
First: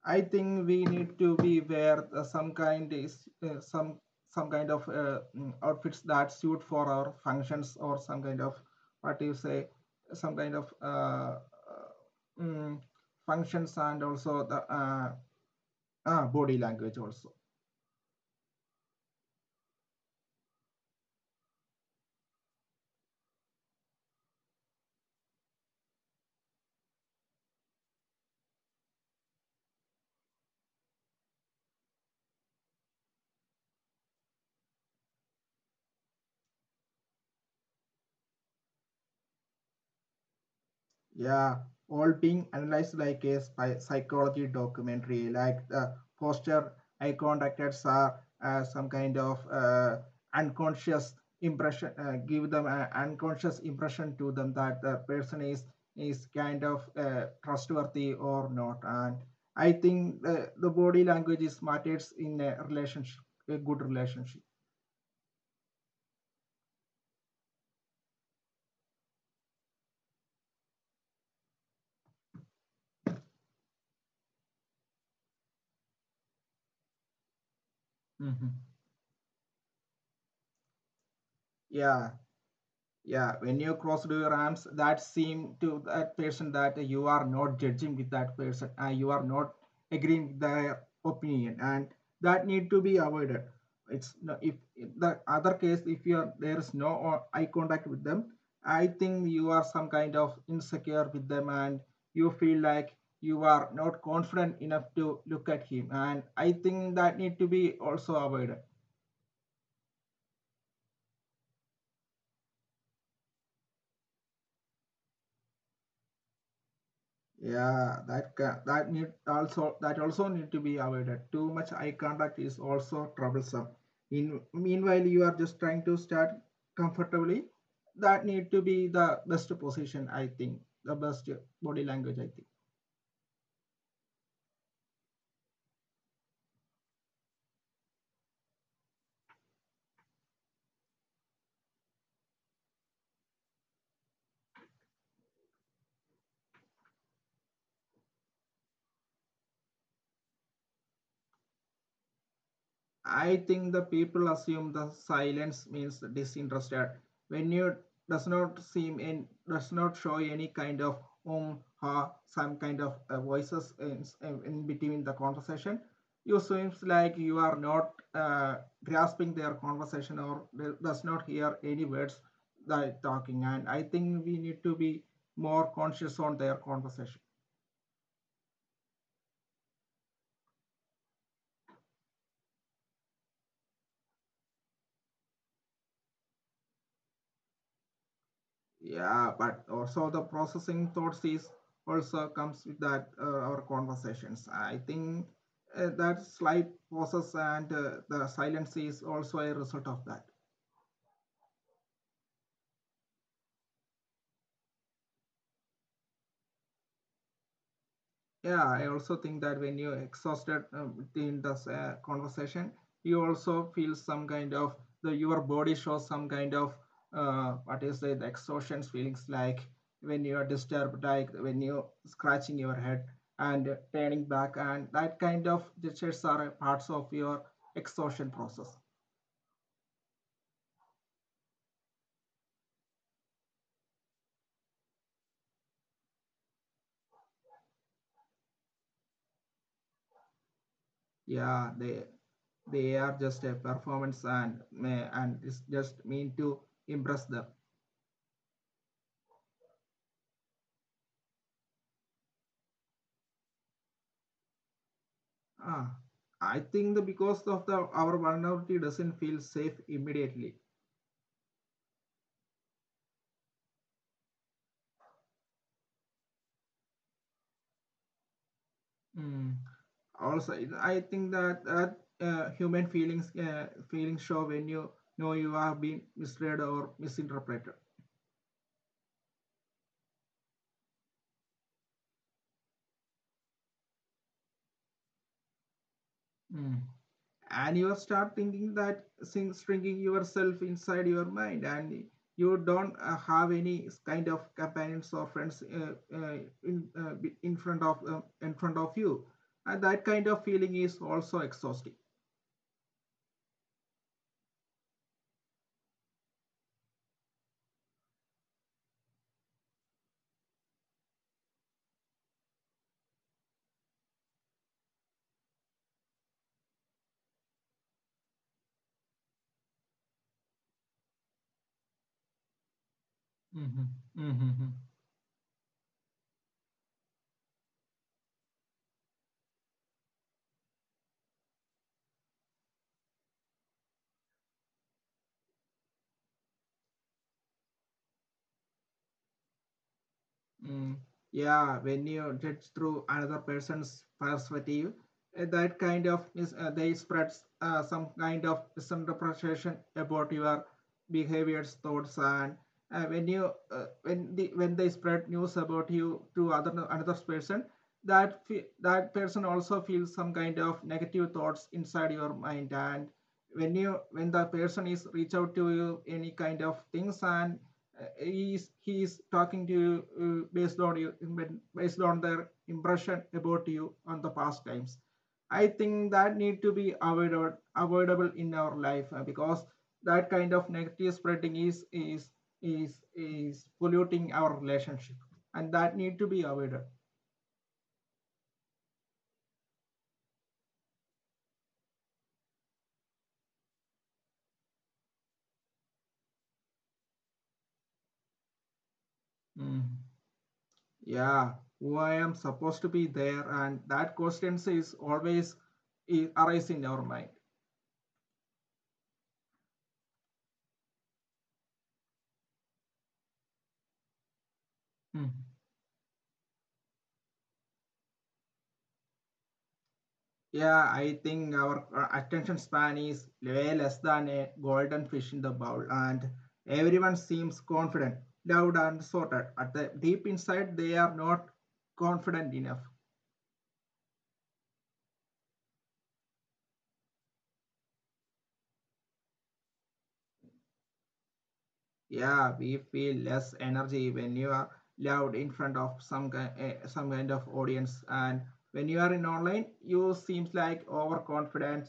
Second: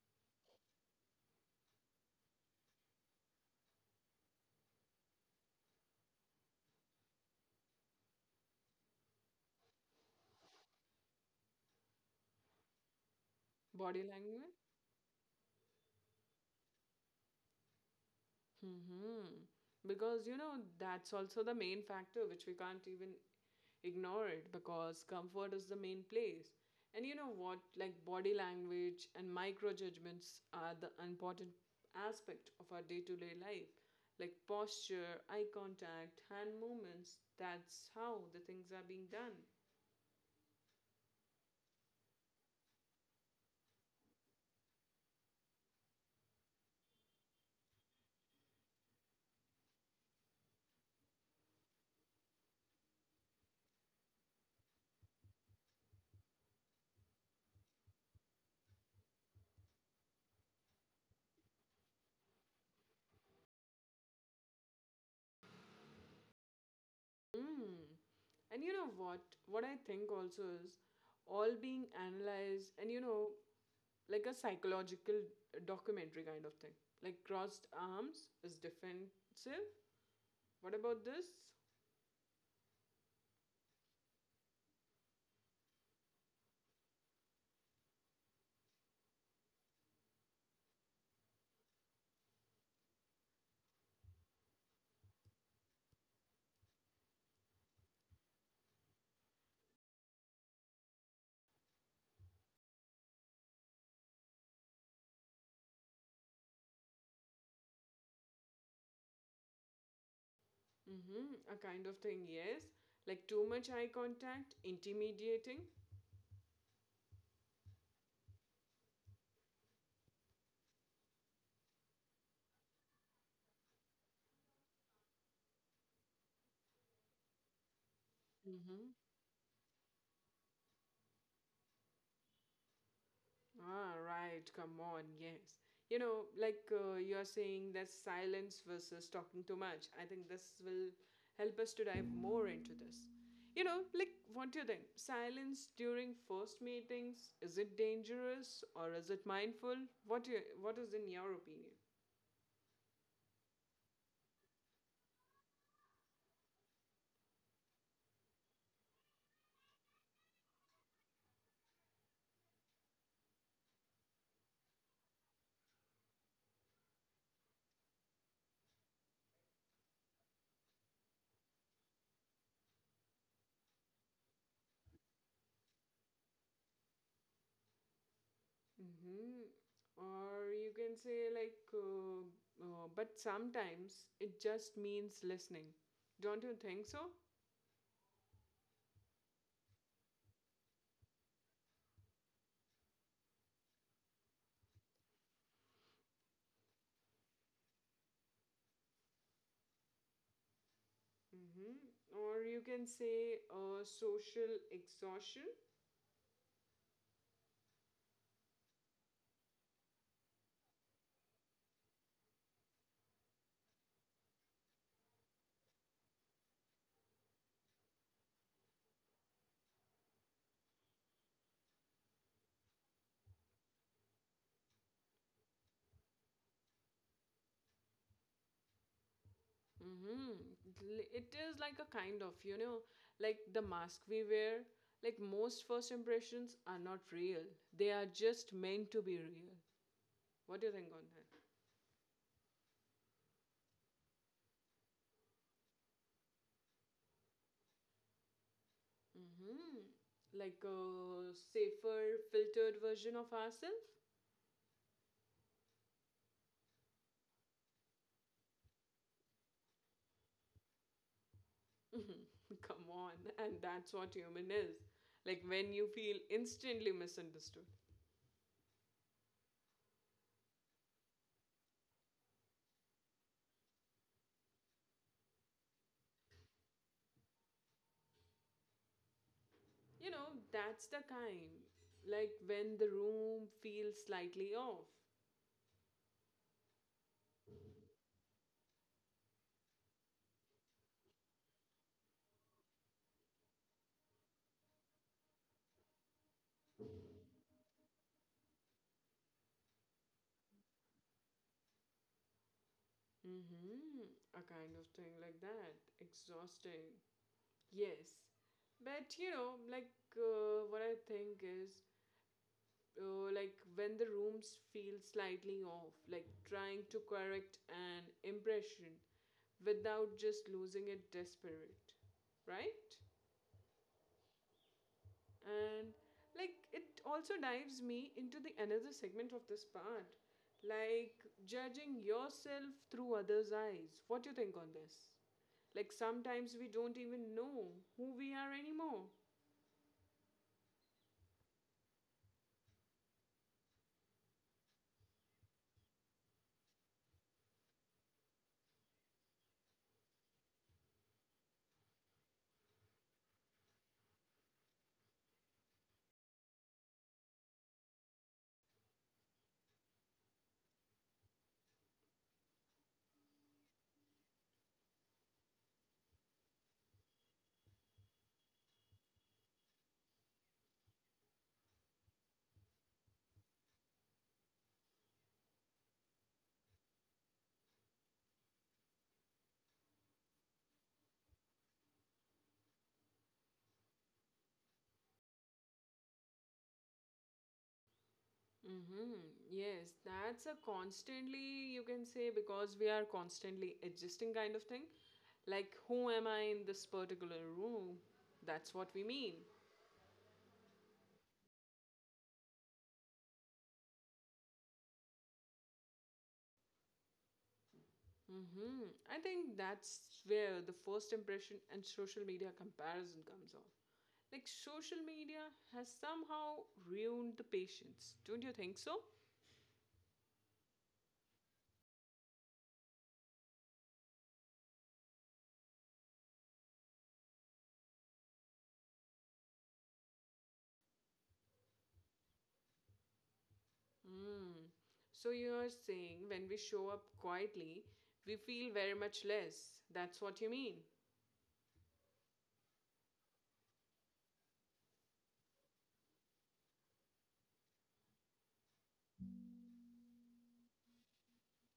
S2: I think we need to be wear some kind is some kind of outfits that suit for our functions, or some kind of, what do you say, some kind of mm, functions,
S1: Body
S2: and also
S1: language.
S2: the body language also.
S1: Hmm. Because, you know, that's also the main factor which we can't even ignore it, because comfort is the main place. And you know what? Like body language and micro judgments are the important aspect of our day to day life. Like posture, eye contact, hand movements. That's how the things are being done.
S2: Yeah, all being analyzed like a psychology documentary, like the poster, eye contacts are some kind of unconscious impression, give them an unconscious impression to them that the person is kind of trustworthy or not. And I think the body language is matters in a relationship, a good relationship.
S1: Mm. And you know what? What I think also is all being analyzed, and you know, like a psychological documentary kind of thing. Like crossed arms is
S2: Mhm.
S1: defensive. What about this?
S2: Yeah. Yeah, when you cross your arms, that seem to that person that you are not judging with that person, you are not agreeing with their opinion, and that need to be avoided. It's no, if in the other case, if you are there is no eye contact with them, I think you are some kind of insecure with them, and you feel like you are not confident enough to look at him, and I think that need to be also avoided.
S1: Mm-hmm. A kind of thing, yes. Like too much eye contact, intimidating.
S2: Yeah, that that need also that also need to be avoided. Too much eye contact is also troublesome. In meanwhile, you are just trying to start comfortably. That need to
S1: Mm-hmm.
S2: be the best position, I think, the best body language, I think.
S1: Ah, right. Come on, yes. You know, like, you're saying that silence versus talking too much. I think this will help us to dive more into this. You know, like, what do you think? Silence during first meetings, is it dangerous or is it mindful? What is in your opinion?
S2: I think the people assume the silence means disinterested. When you does not seem and does not show any kind of ha some kind of voices in between the conversation, you seems like you are not grasping their conversation, or does not hear any words they are talking. And I think we need to be more conscious on their conversation.
S1: Mm-hmm. Or you can say like, but sometimes it just means listening. Don't you think so?
S2: Yeah, but also the processing thoughts is also comes with that our conversations. I think that slight pauses and the silence is also a result of that.
S1: Mm-hmm. Or you can say social exhaustion.
S2: Yeah, I also think that when you exhausted in this conversation, you also feel some kind of the your body shows some kind of, what is it, the exhaustion feelings, like when you are disturbed, like when you scratching your head and turning back, and that kind of gestures are parts of your exhaustion process.
S1: Mm-hmm. It is like a kind of, you know, like the mask we wear. Like most first impressions are not real. They are just meant to be real. What do you think on that?
S2: Yeah, they are just a performance, and it's just mean to impress them.
S1: Mm-hmm. Like a safer, filtered version of ourselves?
S2: Ah, I think the because of the our vulnerability doesn't feel safe immediately.
S1: Come on. And that's what human is. Like when you feel instantly misunderstood.
S2: Mm. Also, it- I think that that human feelings feelings show when you know you are being misled or misinterpreted.
S1: You know, that's the kind. Like when the room feels slightly off.
S2: Mm. And you start thinking that shrinking yourself inside your mind, and you don't have any kind of companions or friends, uh, in uh, in front of uh, in front of you, and that kind of feeling is also exhausting.
S1: Mm-hmm. A kind of thing like that. Exhausting. Yes. But you know, like, what I think is, like when the rooms feel slightly off, like trying to correct an impression without just losing it desperate, right?
S2: Mm-hmm. Mm-hmm.
S1: And like it also dives me into the another segment of this part, like judging yourself through others' eyes. What do you think on this? Like sometimes we don't even know who we are anymore.
S2: Mm. Yeah, when you judge through another person's perspective, that kind of is they spreads some kind of misinterpretation about your behaviors, thoughts, and when you when they spread news about you to other another person, that that person also feels some kind of negative thoughts inside your mind, and when the person is reach out to you any kind of things, and he is talking to you uh, based on you based on their impression about you on the past times, I think that need to be avoided, avoidable in our life, because that kind of negative spreading is polluting our relationship, and that need to be avoided.
S1: Mm-hmm. Yes, that's a constantly, you can say, because we are constantly adjusting kind of thing. Like, who am I in this particular room? That's what we mean.
S2: Mm. Yeah, who I am supposed to be there, and that question is always is arise in our mind.
S1: Mm-hmm. I think that's where the first impression and social media comparison comes off. Like, social
S2: Mm.
S1: media has somehow ruined the patience. Don't you think so?
S2: Yeah, I think our attention span is way less than a golden fish in the bowl, and everyone seems confident, loud, and sorted. At the deep inside, they are not confident enough.
S1: Mm. So you're saying when we show up quietly, we feel very much less. That's what you mean.
S2: Yeah, we feel less energy when you are loud in front of some some kind of audience, and when you are in online, you seems like overconfident.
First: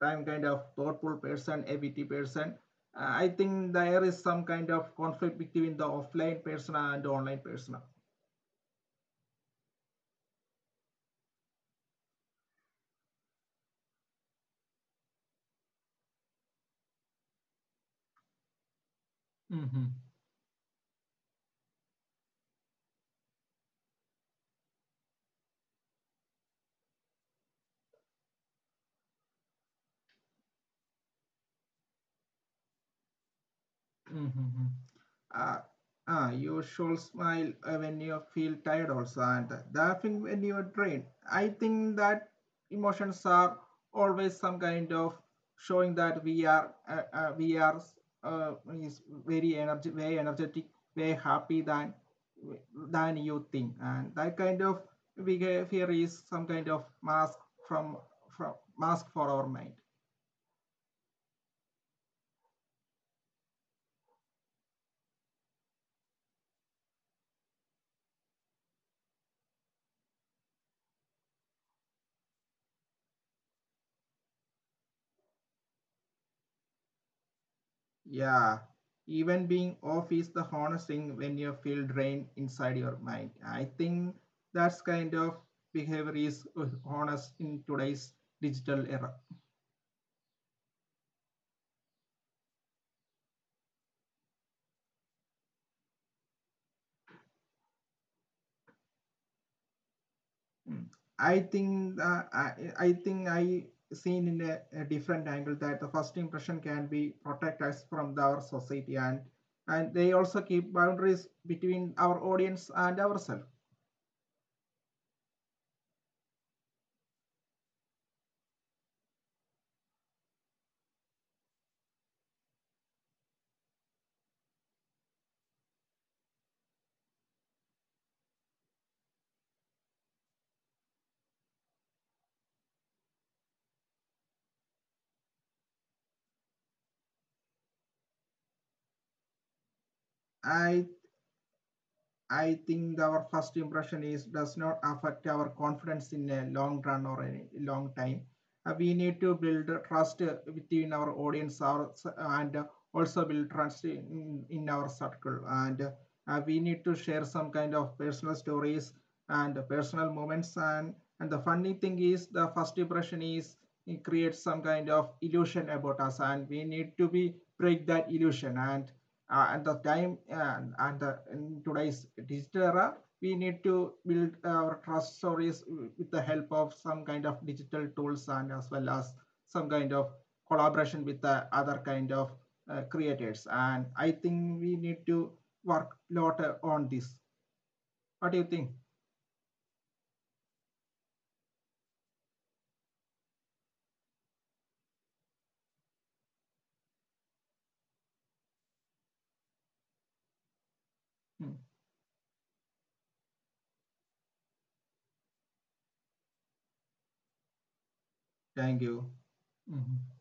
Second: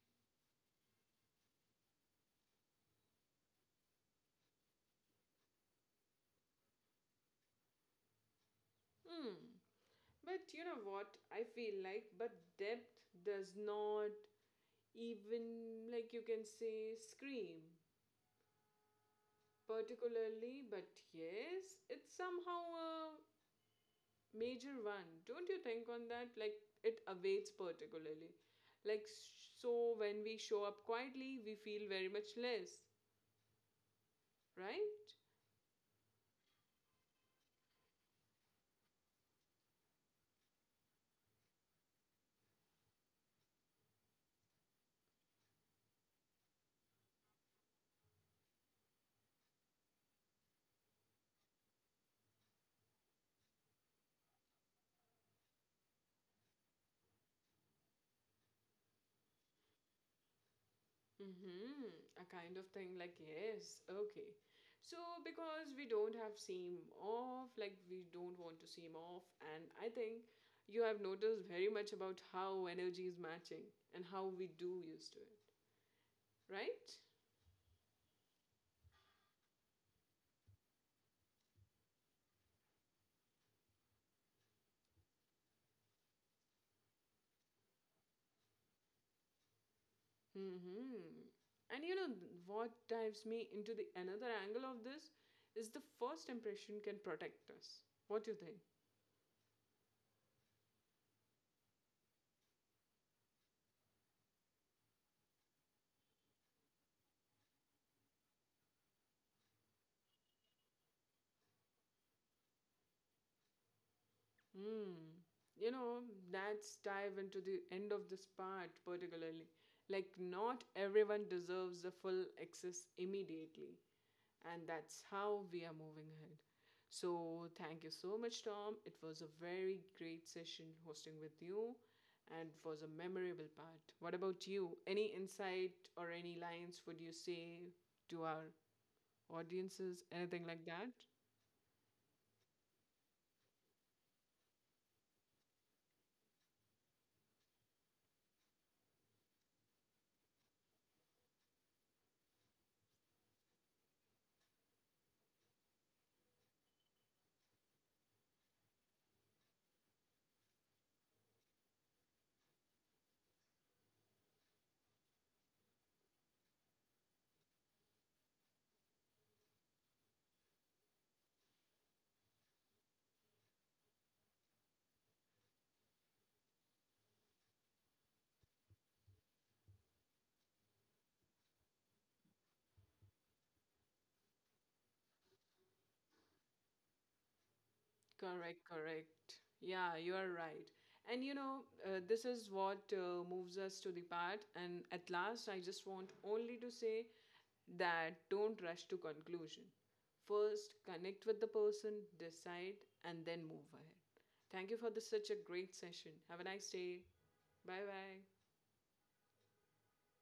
S2: I'm kind of thoughtful person, a witty person. I think there is some kind of conflict between the offline persona and the online persona.
S1: Hmm. But you know what? I feel like, but depth does not even, like you can say, scream
S2: Mm-hmm.
S1: particularly, but yes, it's somehow a major one. Don't you think on that? Like, it awaits particularly. Like, so when we show up quietly, we feel very much less,
S2: Mm-hmm.
S1: right?
S2: Uh, you should smile when you feel tired also, and laughing when you're drained. I think that emotions are always some kind of showing that we are uh, is very energetic, very happy than you think, and that kind of behavior is some kind of mask from from mask for our mind.
S1: Mm-hmm. A kind of thing like, yes, okay. So, because we don't have seem off, like, we don't want to seem off, and I think you have noticed very much about how energy is matching and how we do used to it, right?
S2: Yeah, even being off is the honest thing when you feel drained inside your mind. I think that's kind of behavior is honest in today's digital era.
S1: Mm-hmm. And you know what dives me into the another angle of this is the first impression can protect us. What do you think?
S2: Mm. I think I think I seen in a different angle that the first impression can be protect us from the, our society, and they also keep boundaries between our audience and ourselves.
S1: Hmm. You know, let's dive into the end of this part particularly. Like, not everyone deserves the full access immediately, and that's how we are moving ahead. So, thank you so much, Tom. It was a very great session hosting with you, and it was a memorable part. What about you? Any insight or any lines would you say to our audiences? Anything like
S2: I
S1: that?
S2: I think our first impression is does not affect our confidence in a long run or a long time. We need to build trust within our audience our, and also build trust in our circle. And we need to share some kind of personal stories and personal moments. And the funny thing is the first impression is it creates some kind of illusion about us, and we need to be break that illusion. And at the in today's digital era, we need to build our trust stories with the help of some kind of digital tools, and as well as some kind of collaboration with the other kind of creators, and I think we need to work a lot on this. What do you
S1: Correct,
S2: think?
S1: correct. Yeah, you are right. And you know, this is what moves us to the part. And at last, I just want only to say that don't rush to conclusion. First, connect with the
S2: Hmm.
S1: person, decide, and then move ahead. Thank you for this such a great session. Have a nice day. Bye bye.
S2: Thank you. Mhm.